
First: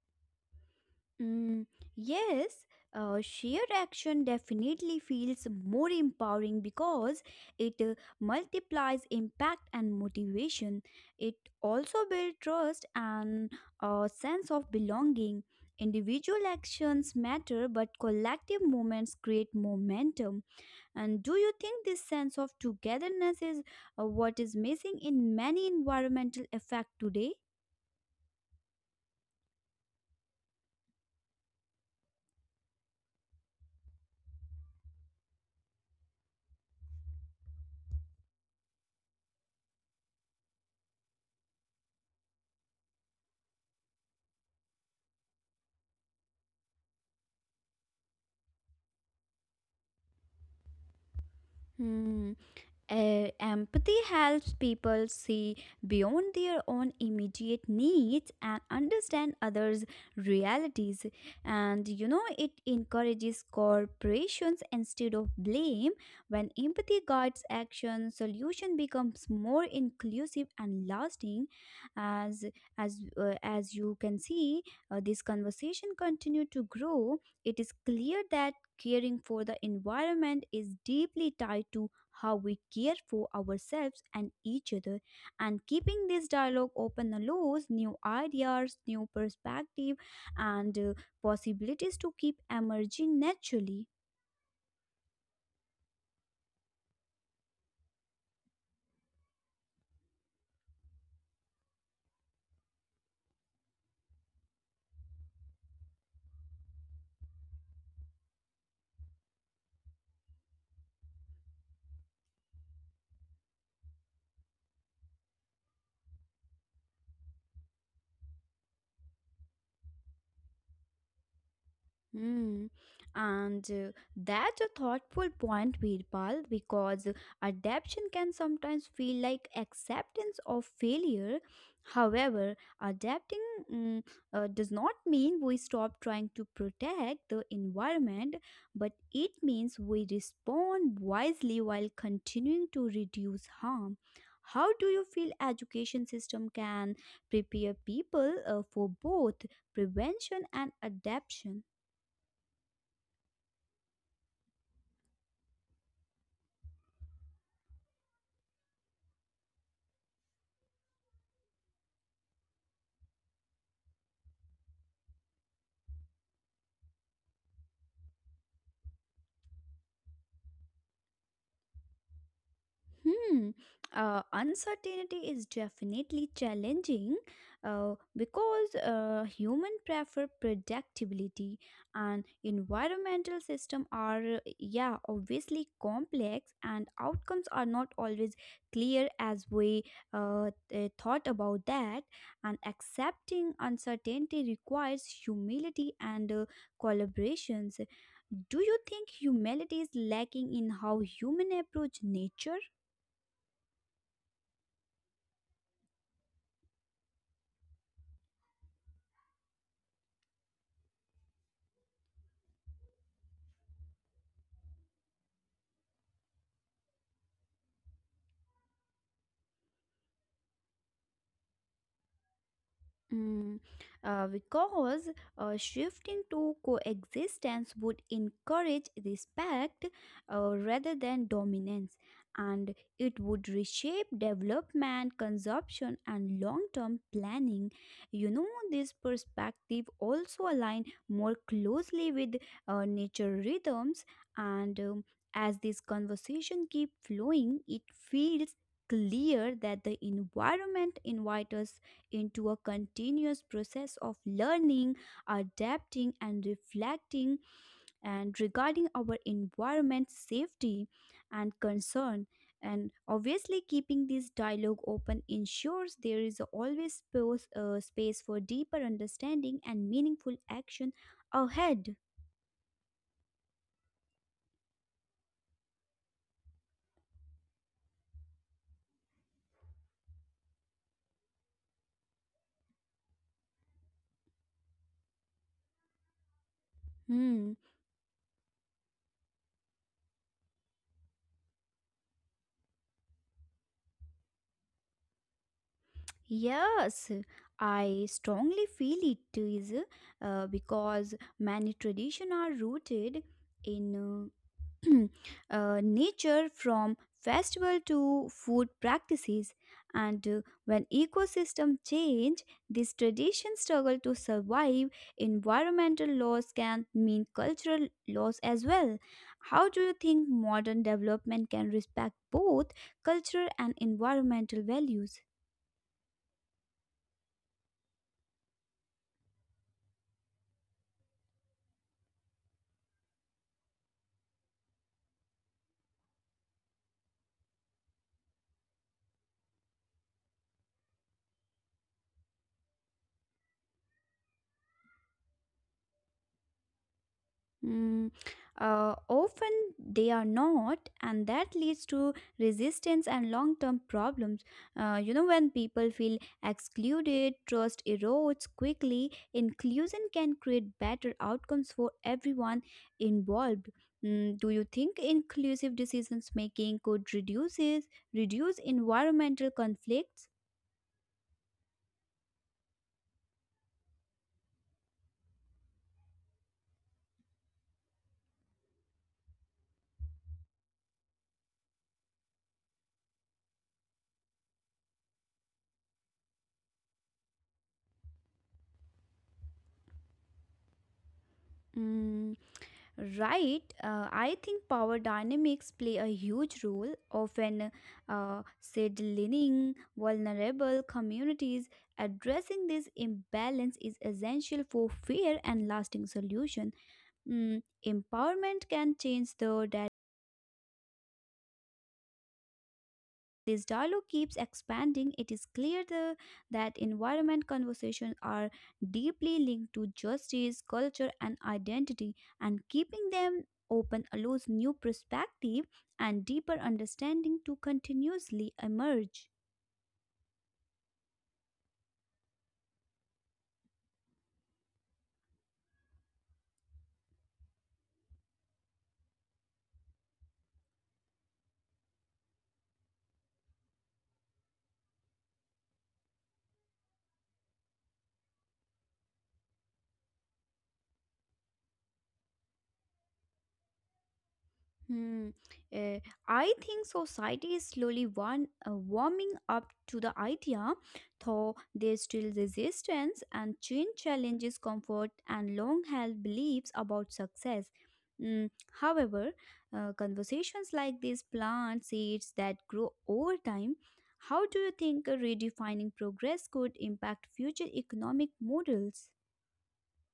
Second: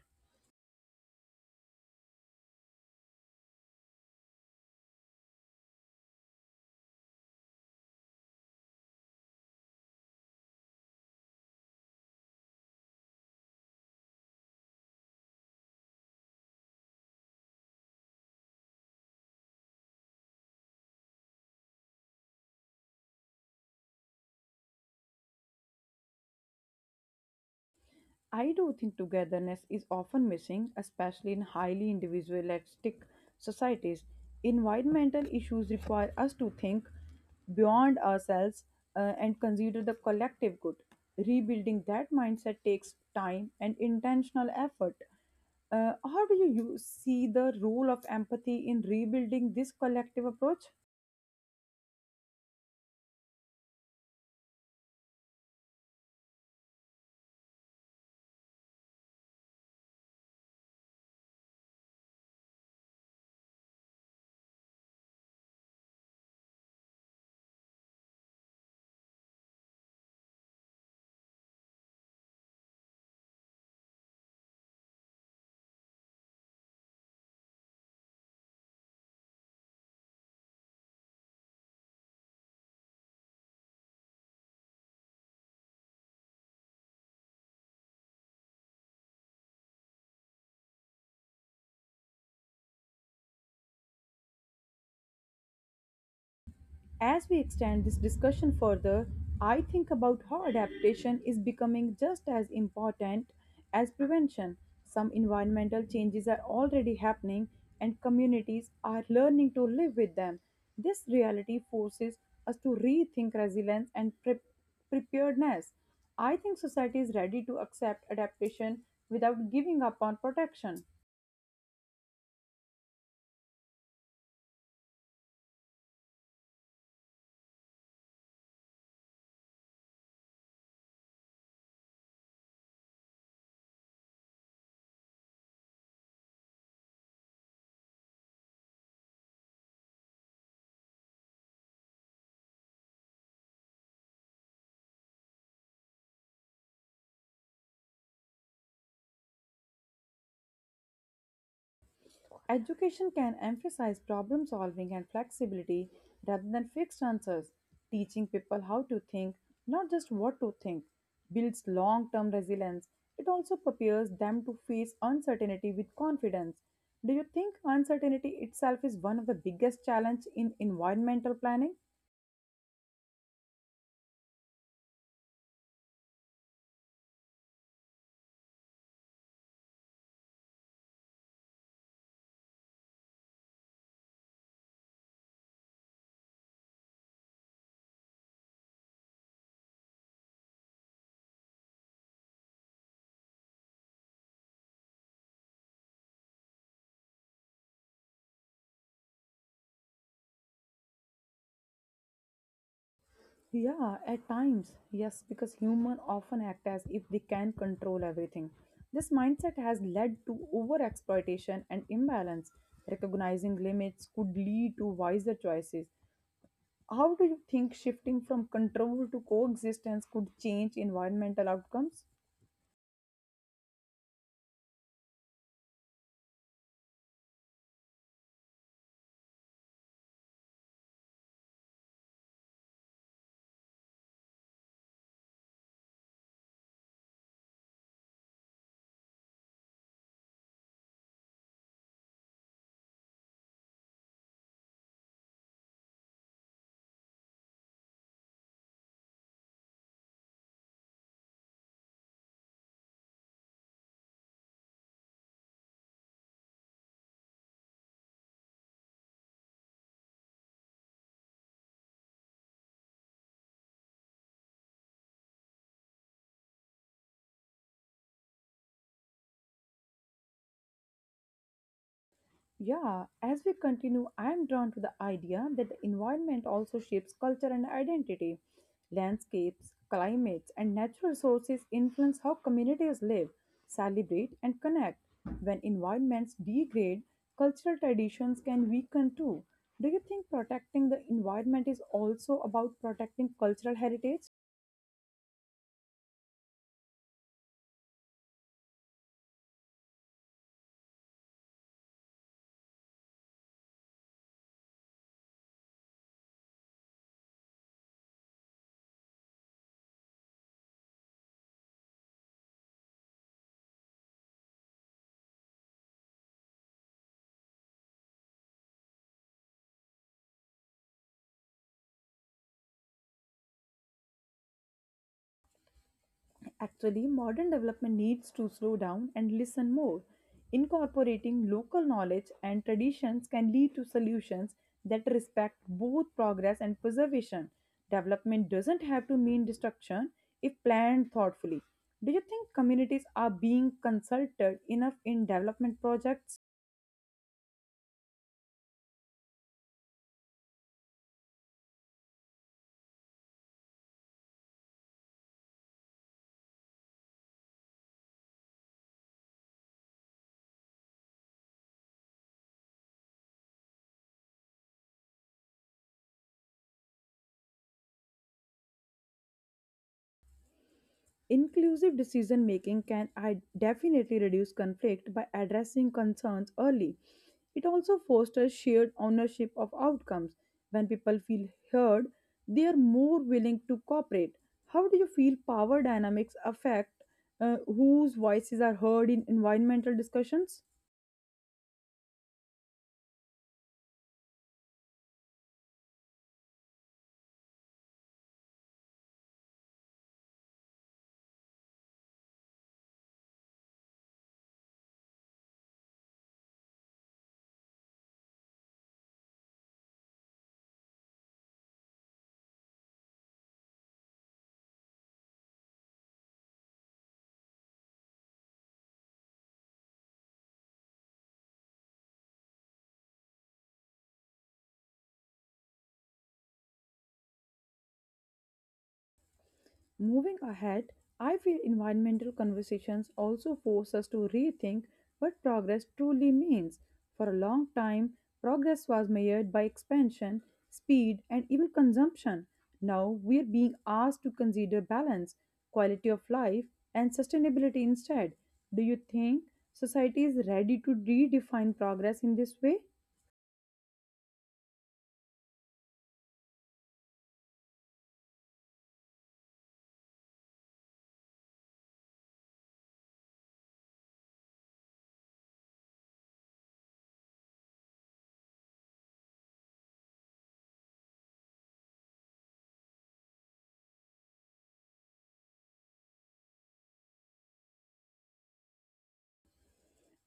B: mm, yes, shared action definitely feels more empowering because it multiplies impact and motivation. It also builds trust and a sense of belonging. Individual actions matter, but collective moments create momentum. And do you think this sense of togetherness is what is missing in many environmental effect today?
A: I do think togetherness is often missing, especially in highly individualistic societies. Environmental issues require us to think beyond ourselves and consider the collective good. Rebuilding that mindset takes time and intentional effort. How do you see the role of empathy in rebuilding this collective approach?
B: Hmm. Empathy helps people see beyond their own immediate needs and understand others' realities. And you know, it encourages corporations instead of blame. When empathy guides action, solution becomes more inclusive and lasting. As as you can see, this conversation continue to grow. It is clear that caring for the environment is deeply tied to how we care for ourselves and each other, and keeping this dialogue open allows new ideas, new perspective and possibilities to keep emerging naturally.
A: As we extend this discussion further, I think about how adaptation is becoming just as important as prevention. Some environmental changes are already happening and communities are learning to live with them. This reality forces us to rethink resilience and preparedness. I think society is ready to accept adaptation without giving up on protection.
B: Mm. And that's a thoughtful point, Veerpal, because adaptation can sometimes feel like acceptance of failure. However, adapting mm, does not mean we stop trying to protect the environment, but it means we respond wisely while continuing to reduce harm. How do you feel education system can prepare people for both prevention and adaptation?
A: Education can emphasize problem solving and flexibility rather than fixed answers. Teaching people how to think, not just what to think, builds long term resilience. It also prepares them to face uncertainty with confidence. Do you think uncertainty itself is one of the biggest challenges in environmental planning?
B: Hmm. Uncertainty is definitely challenging because human prefer predictability, and environmental system are yeah, obviously complex, and outcomes are not always clear as we thought about that. And accepting uncertainty requires humility and collaborations. Do you think humility is lacking in how human approach nature?
A: Yeah, at times, yes, because humans often act as if they can control everything. This mindset has led to overexploitation and imbalance. Recognizing limits could lead to wiser choices. How do you think shifting from control to coexistence could change environmental outcomes?
B: Mm, because shifting to coexistence would encourage respect rather than dominance, and it would reshape development, consumption, and long term planning. You know, this perspective also align more closely with nature rhythms, and as this conversation keep flowing, it feels clear that the environment invites us into a continuous process of learning, adapting, and reflecting, and regarding our environment safety and concern. And obviously, keeping this dialogue open ensures there is always space for deeper understanding and meaningful action ahead.
A: Yeah, as we continue, I am drawn to the idea that the environment also shapes culture and identity. Landscapes, climates, and natural sources influence how communities live, celebrate, and connect. When environments degrade,
B: Hmm.
A: cultural traditions can weaken too. Do you think protecting the environment is also about protecting cultural heritage?
B: Yes, I strongly feel it is, because many traditions are rooted in nature, from festival to food practices, and when ecosystem change these traditions struggle to survive. Environmental laws can mean cultural loss as well. How do you think modern development can respect both cultural and environmental values?
A: Actually, modern development needs to slow down and listen more. Incorporating local knowledge and traditions can lead to solutions that respect both progress and preservation. Development doesn't have to mean destruction if planned thoughtfully. Do you think communities are being consulted enough in development projects?
B: Mm, Often they are not, and that leads to resistance and long term problems. You know, when people feel excluded, trust erodes quickly. Inclusion can create better outcomes for everyone involved. Do you think inclusive decisions making could reduce environmental conflicts?
A: Inclusive decision making can I definitely reduce conflict by addressing concerns early. It also fosters shared ownership of outcomes. When people feel heard, they are more willing to cooperate. How do you feel power dynamics affect whose voices are heard in environmental discussions?
B: Mm, Right, I think power dynamics play a huge role. Often, settling vulnerable communities, addressing this imbalance is essential for fair and lasting solution. Empowerment can change the this dialogue keeps expanding. It is clear that environment conversations are deeply linked to justice, culture, and identity, and keeping them open allows new perspective and deeper understanding to continuously emerge.
A: Moving ahead, I feel environmental conversations also force us to rethink what progress truly means. For a long time, progress was measured by expansion, speed, and even consumption. Now we are being asked to consider balance, quality of life, and sustainability instead. Do you think society is ready to redefine progress in this way?
B: Hmm. eh, I think society is slowly one, warming up to the idea, though there's still resistance, and change challenges comfort and long-held beliefs about success. Mm, However, conversations like these plant seeds that grow over time. How do you think redefining progress could impact future economic models?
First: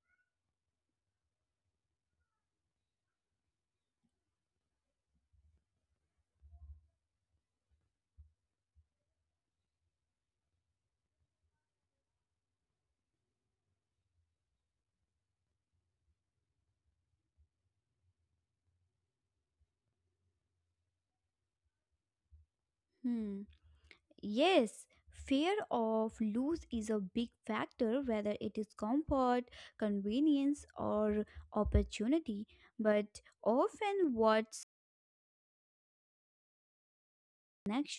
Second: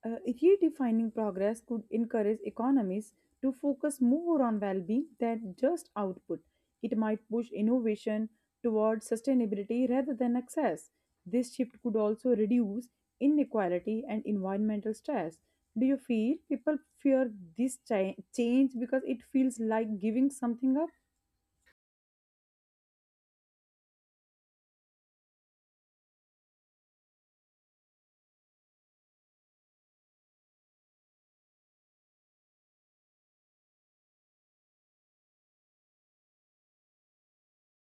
A: Uh, redefining progress could encourage economies to focus more on well being than just output. It might push innovation towards sustainability rather than access. This shift could also reduce inequality and environmental stress. Do you feel people fear this change because it feels like giving something up?
B: Hmm. Yes, fear of loss is a big factor, whether it is comfort, convenience, or opportunity. But often, what's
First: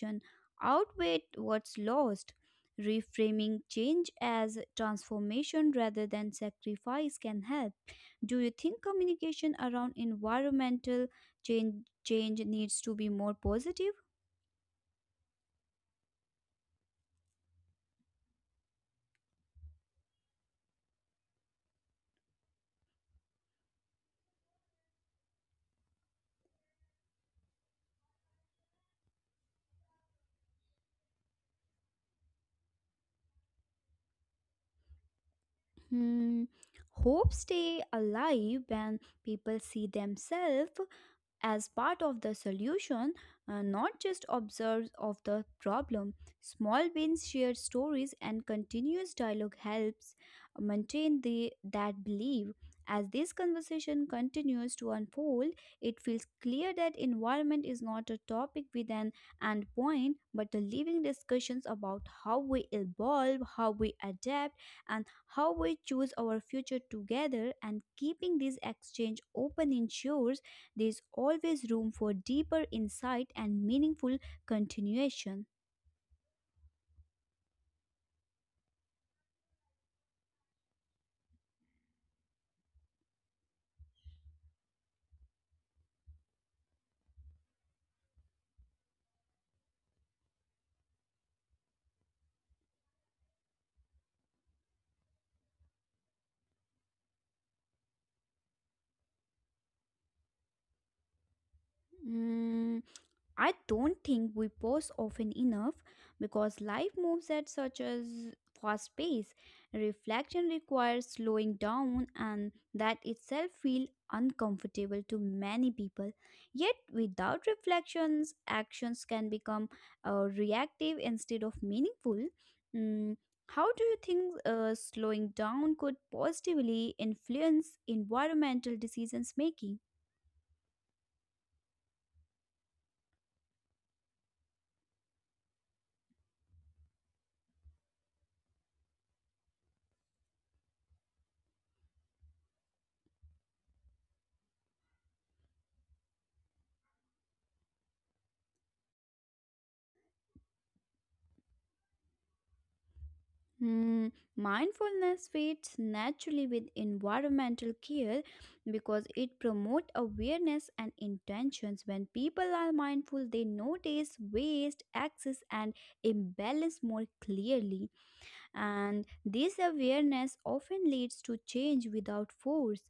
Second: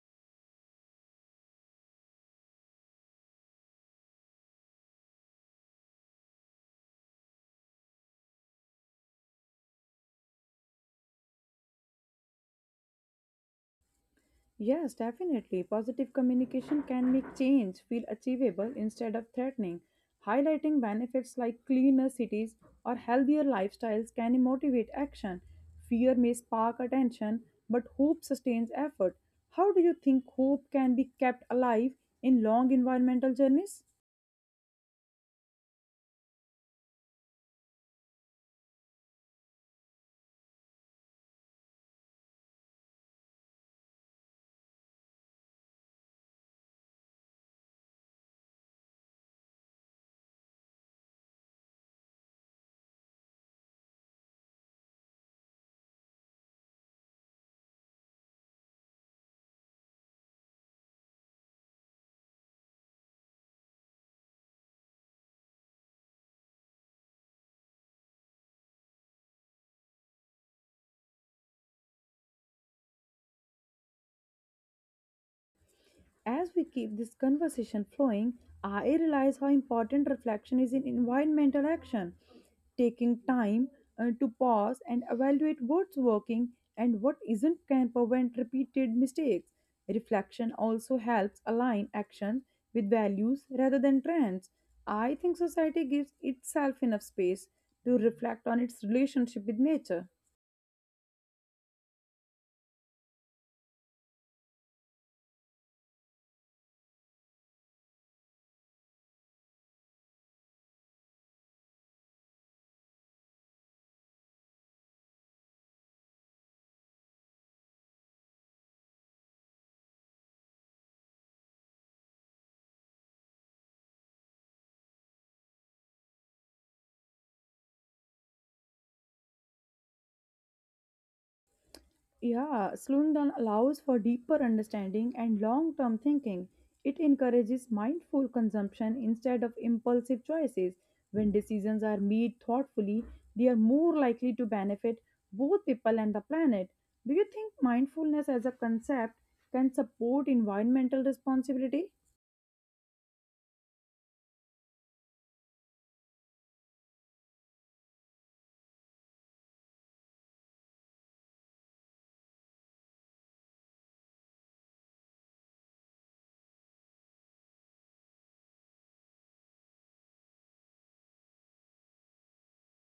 B: in outweighs what's lost. Reframing change as transformation rather than sacrifice can help. Do you think communication around environmental change change needs to be more positive?
A: Yes, definitely. Positive communication can make change feel achievable instead of threatening. Highlighting benefits like cleaner cities or healthier lifestyles can motivate action. Fear may spark attention, but hope sustains effort. How do you think hope can be kept alive in long environmental journeys?
B: Hmm, Hope stay alive when people see themselves as part of the solution, not just observers of the problem. Small wins, shared stories, and continuous dialogue helps maintain the that belief. As this conversation continues to unfold, it feels clear that environment is not a topic with an end point, but a living discussions about how we evolve, how we adapt, and how we choose our future together, and keeping this exchange open ensures there is always room for deeper insight and meaningful continuation.
A: As we keep this conversation flowing, I realize how important reflection is in environmental action. Taking time to pause and evaluate what's working and what isn't can prevent repeated mistakes. Reflection also helps align action with values rather than trends. I think society gives itself enough space to reflect on its relationship with nature.
B: Mm, I don't think we pause often enough because life moves at such a fast pace. Reflection requires slowing down, and that itself feels uncomfortable to many people. Yet, without reflections, actions can become reactive instead of meaningful. Mm, how do you think slowing down could positively influence environmental decisions making?
A: Yeah, slowing down allows for deeper understanding and long term thinking. It encourages mindful consumption instead of impulsive choices. When decisions are made thoughtfully, they are more likely to benefit both people and the planet. Do you think mindfulness as a concept can support environmental responsibility?
B: Hmm, Mindfulness fits naturally with environmental care because it promotes awareness and intentions. When people are mindful, they notice waste, excess, and imbalance more clearly. And this awareness often leads to change without force.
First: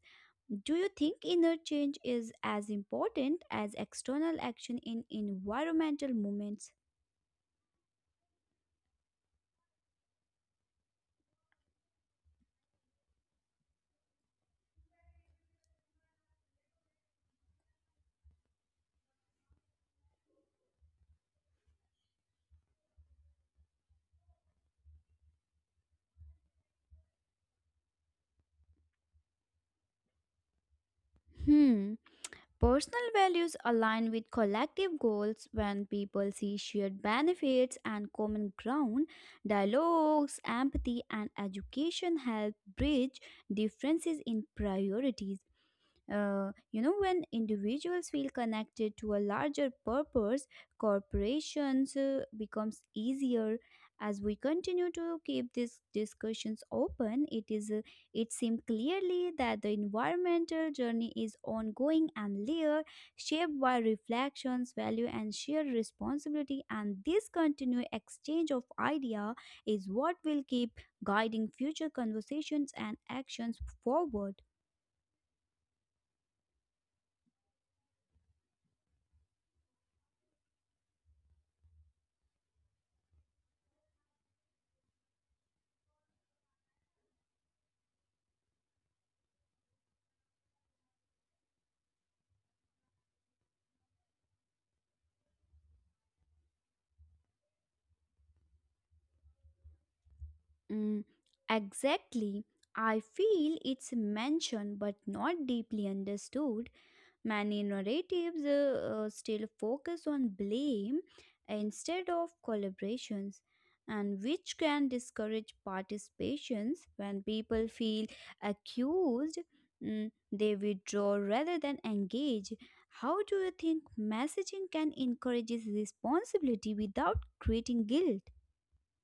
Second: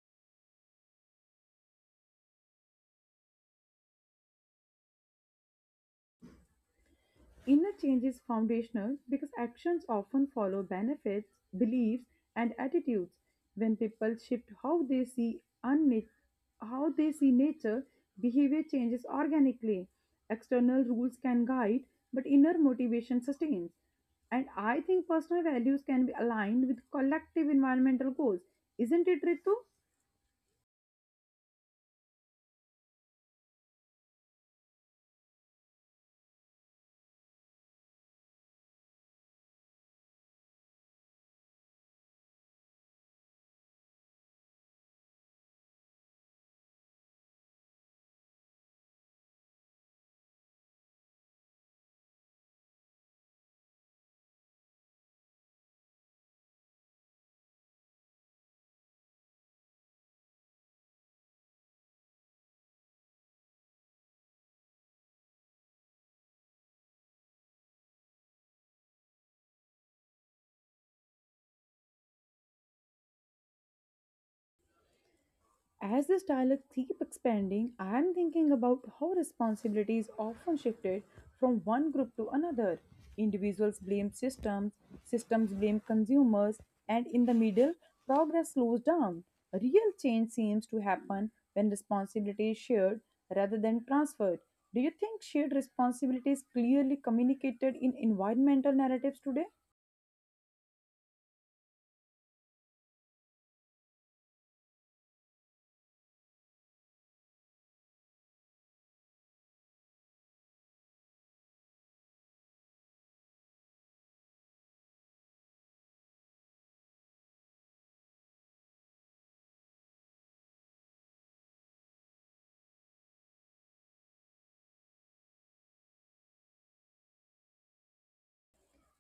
B: Do you think inner change is as important as external action in environmental movements?
A: Inner change is foundational because actions often follow benefits, beliefs, and attitudes. When people shift how they see nature, behavior changes organically. External rules can guide, but inner motivation sustains. And I think personal values can be aligned with collective environmental goals. Isn't it, Ritu?
B: Hmm. Personal values align with collective goals when people see shared benefits and common ground. Dialogues, empathy, and education help bridge differences in priorities. You know, when individuals feel connected to a larger purpose, corporations becomes easier. As we continue to keep these discussions open, it seemed clearly that the environmental journey is ongoing and layered, shaped by reflections, value, and shared responsibility. And this continued exchange of idea is what will keep guiding future conversations and actions forward.
A: As this dialogue keeps expanding, I am thinking about how responsibility is often shifted from one group to another. Individuals blame systems, systems blame consumers, and in the middle, progress slows down. Real change seems to happen when responsibility is shared rather than transferred. Do you think shared responsibility is clearly communicated in environmental narratives today?
B: Mm, exactly. I feel it's mentioned but not deeply understood. Many narratives still focus on blame instead of collaborations, and which can discourage participations when people feel accused. They withdraw rather than engage. How do you think messaging can encourage responsibility without creating guilt?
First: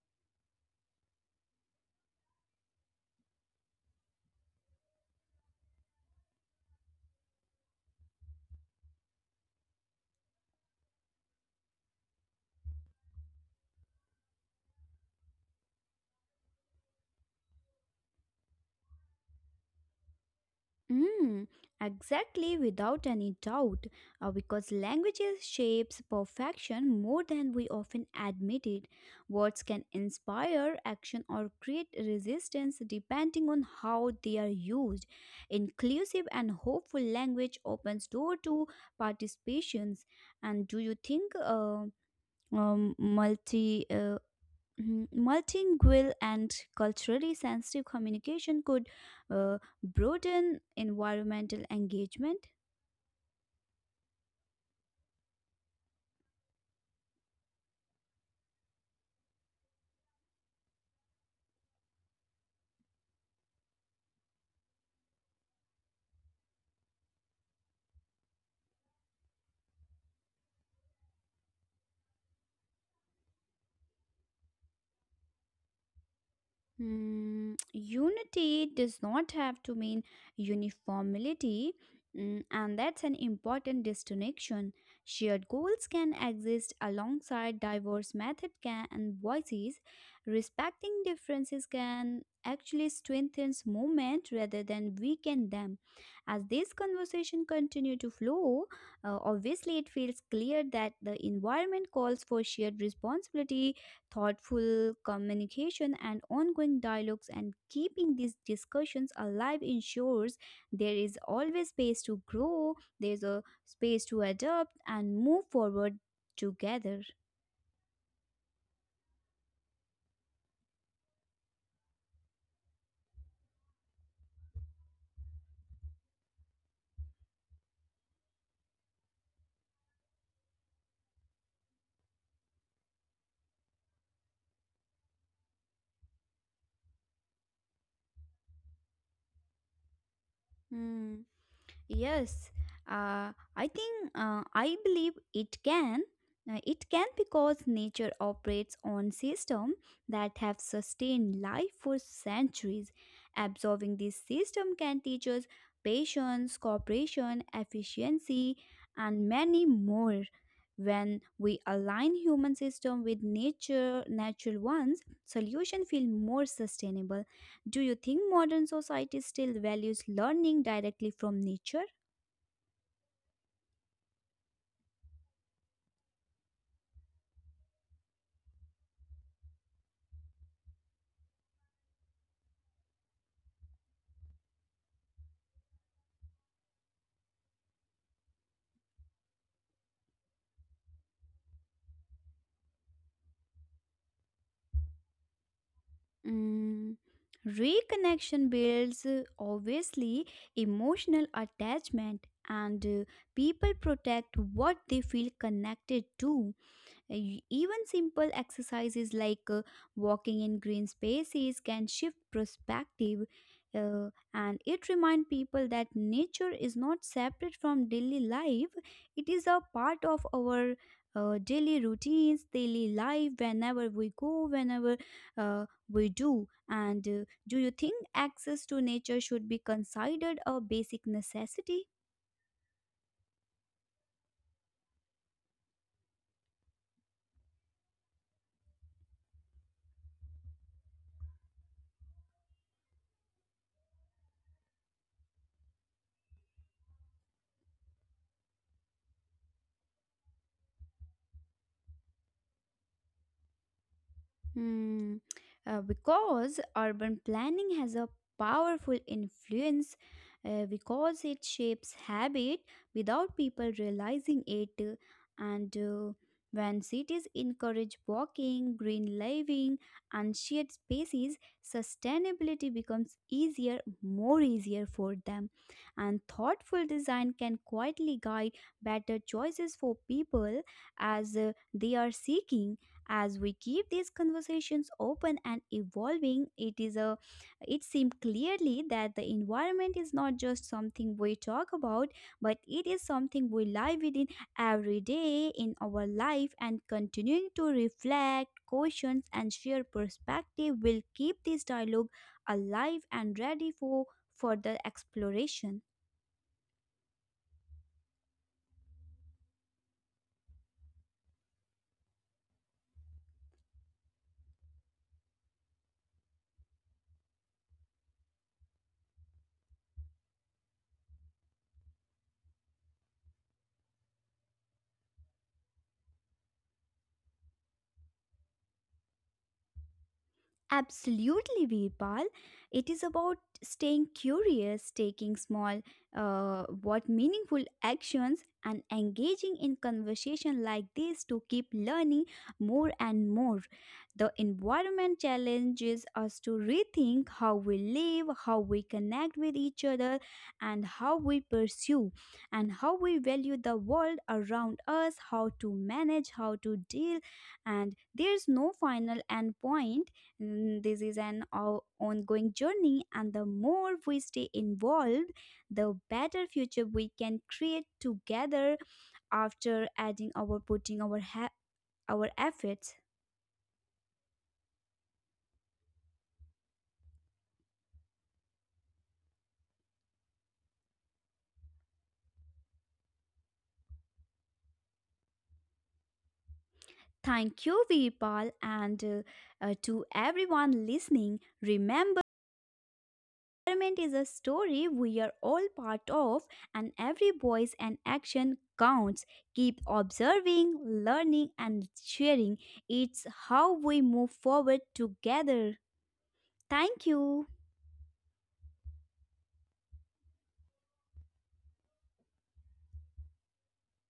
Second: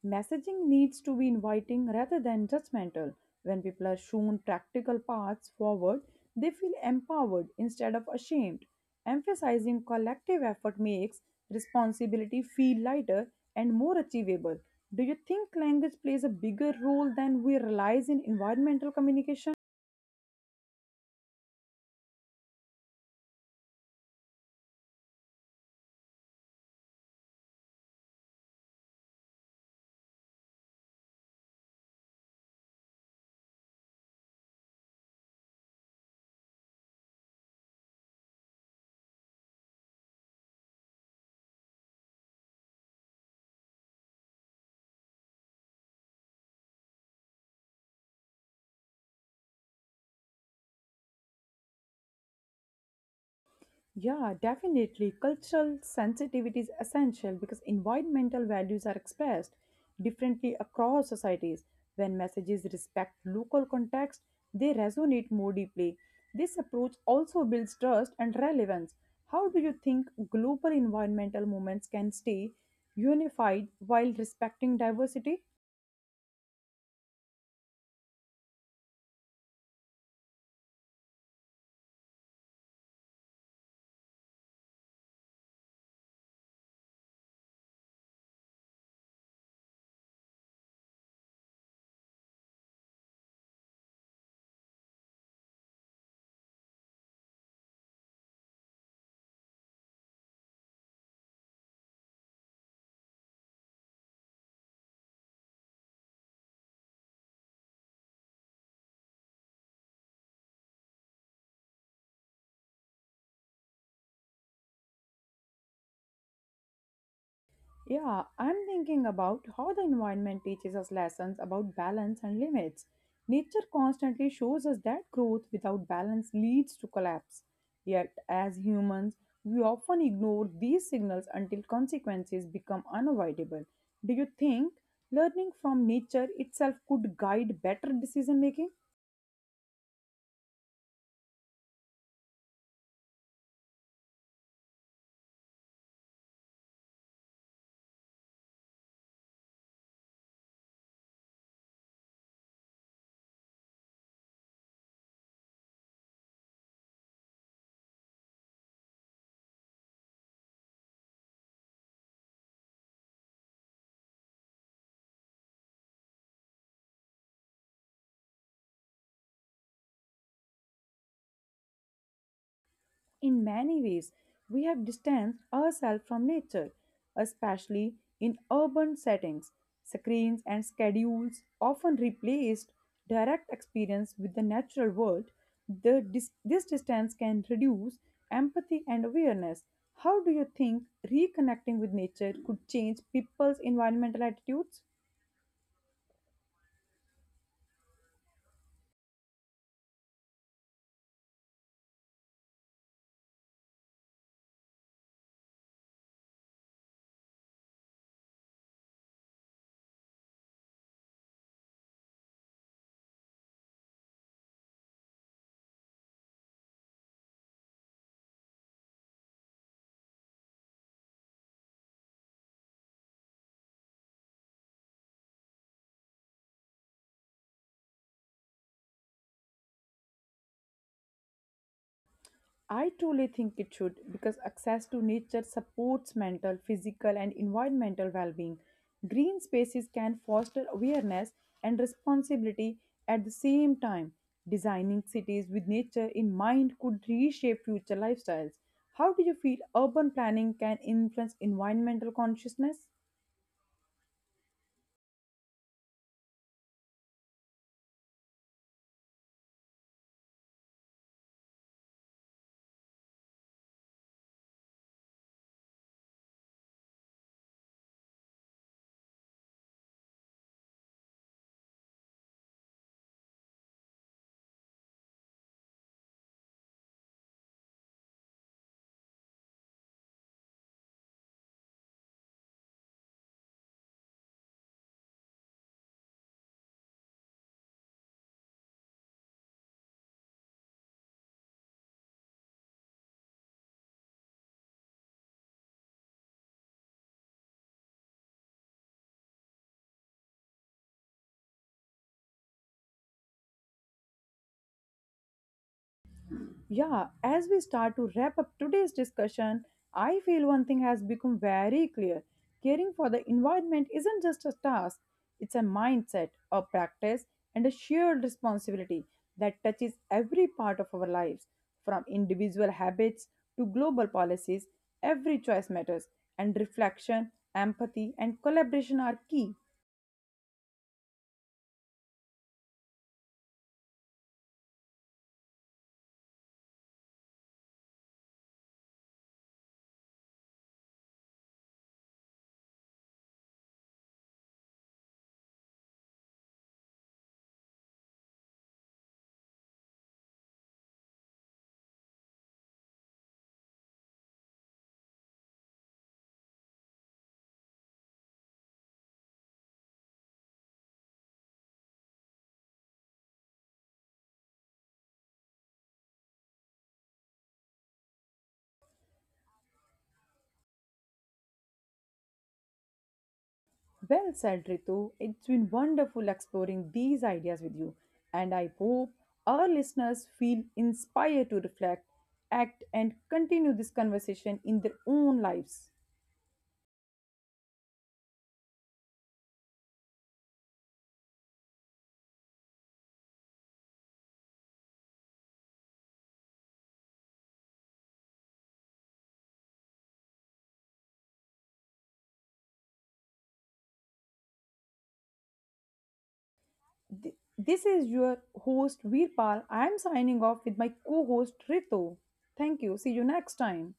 A: Messaging needs to be inviting rather than judgmental. When people are shown practical paths forward, they feel empowered instead of ashamed. Emphasizing collective effort makes responsibility feel lighter and more achievable. Do you think language plays a bigger role than we realize in environmental communication?
B: Mm, exactly, without any doubt, because languages shapes perfection more than we often admit it. Words can inspire action or create resistance depending on how they are used. Inclusive and hopeful language opens door to participations. And do you think multi. Mhm. Multilingual and culturally sensitive communication could broaden environmental engagement?
A: Yeah, definitely. Cultural sensitivity is essential because environmental values are expressed differently across societies. When messages respect local context, they resonate more deeply. This approach also builds trust and relevance. How do you think global environmental movements can stay unified while respecting diversity?
B: Unity does not have to mean uniformity, and that's an important distinction. Shared goals can exist alongside diverse methods can, and voices. Respecting differences can actually strengthen movement rather than weaken them. As this conversation continue to flow, obviously it feels clear that the environment calls for shared responsibility, thoughtful communication and ongoing dialogues, and keeping these discussions alive ensures there is always space to grow, there's a space to adapt and move forward together.
A: Yeah, I'm thinking about how the environment teaches us lessons about balance and limits. Nature constantly shows us that growth without balance leads to collapse. Yet, as humans, we often ignore these signals until consequences become unavoidable. Do you think learning from nature itself could guide better decision making?
B: Hmm. Yes, I believe it can. It can because nature operates on systems that have sustained life for centuries. Absorbing this system can teach us patience, cooperation, efficiency, and many more. When we align human system with nature, natural ones, solution feel more sustainable. Do you think modern society still values learning directly from nature?
A: In many ways, we have distanced ourselves from nature, especially in urban settings. Screens and schedules often replaced direct experience with the natural world. This distance can reduce empathy and awareness. How do you think reconnecting with nature could change people's environmental attitudes?
B: Mm, Reconnection builds obviously emotional attachment, and people protect what they feel connected to. Uh, Even simple exercises like walking in green spaces can shift perspective, uh, and it reminds people that nature is not separate from daily life, it is a part of our daily routines, daily life, whenever we go, whenever uh, we do. And do you think access to nature should be considered a basic necessity?
A: I truly think it should because access to nature supports mental, physical, and environmental well being. Green spaces can foster awareness and responsibility at the same time. Designing cities with nature in mind could reshape future lifestyles. How do you feel urban planning can influence environmental consciousness?
B: Hmm. Because urban planning has a powerful influence, because it shapes habit without people realizing it, and when cities encourage walking, green living, and shared spaces, sustainability becomes easier, more easier for them, and thoughtful design can quietly guide better choices for people as they are seeking. As we keep these conversations open and evolving, it is a it seems clearly that the environment is not just something we talk about, but it is something we live within every day in our life, and continuing to reflect, questions and share perspective will keep this dialogue alive and ready for further exploration.
A: Yeah, as we start to wrap up today's discussion, I feel one thing has become very clear. Caring for the environment isn't just a task, it's a mindset, a practice, and a shared responsibility that touches every part of our lives. From individual habits to global policies, every choice matters, and reflection, empathy, and collaboration are key.
B: Absolutely, Veerpal. It is about staying curious, taking small, what meaningful actions, and engaging in conversation like this to keep learning more and more. The environment challenges us to rethink how we live, how we connect with each other, and how we pursue, and how we value the world around us, how to manage, how to deal, and there's no final end point. This is an ongoing journey, and the more we stay involved, the better future we can create together after adding our our efforts.
A: Well said, Ritu. It's been wonderful exploring these ideas with you, and I hope our listeners feel inspired to reflect, act, and continue this conversation in their own lives.
B: Thank you, Virpal, and to everyone listening. Remember, environment is a story we are all part of, and every voice and action counts. Keep observing, learning, and sharing. It's how we move forward together. Thank
A: Th-
B: you.
A: This is your host, Veerpal. I am signing off with my co host, Ritu. Thank you. See you next time.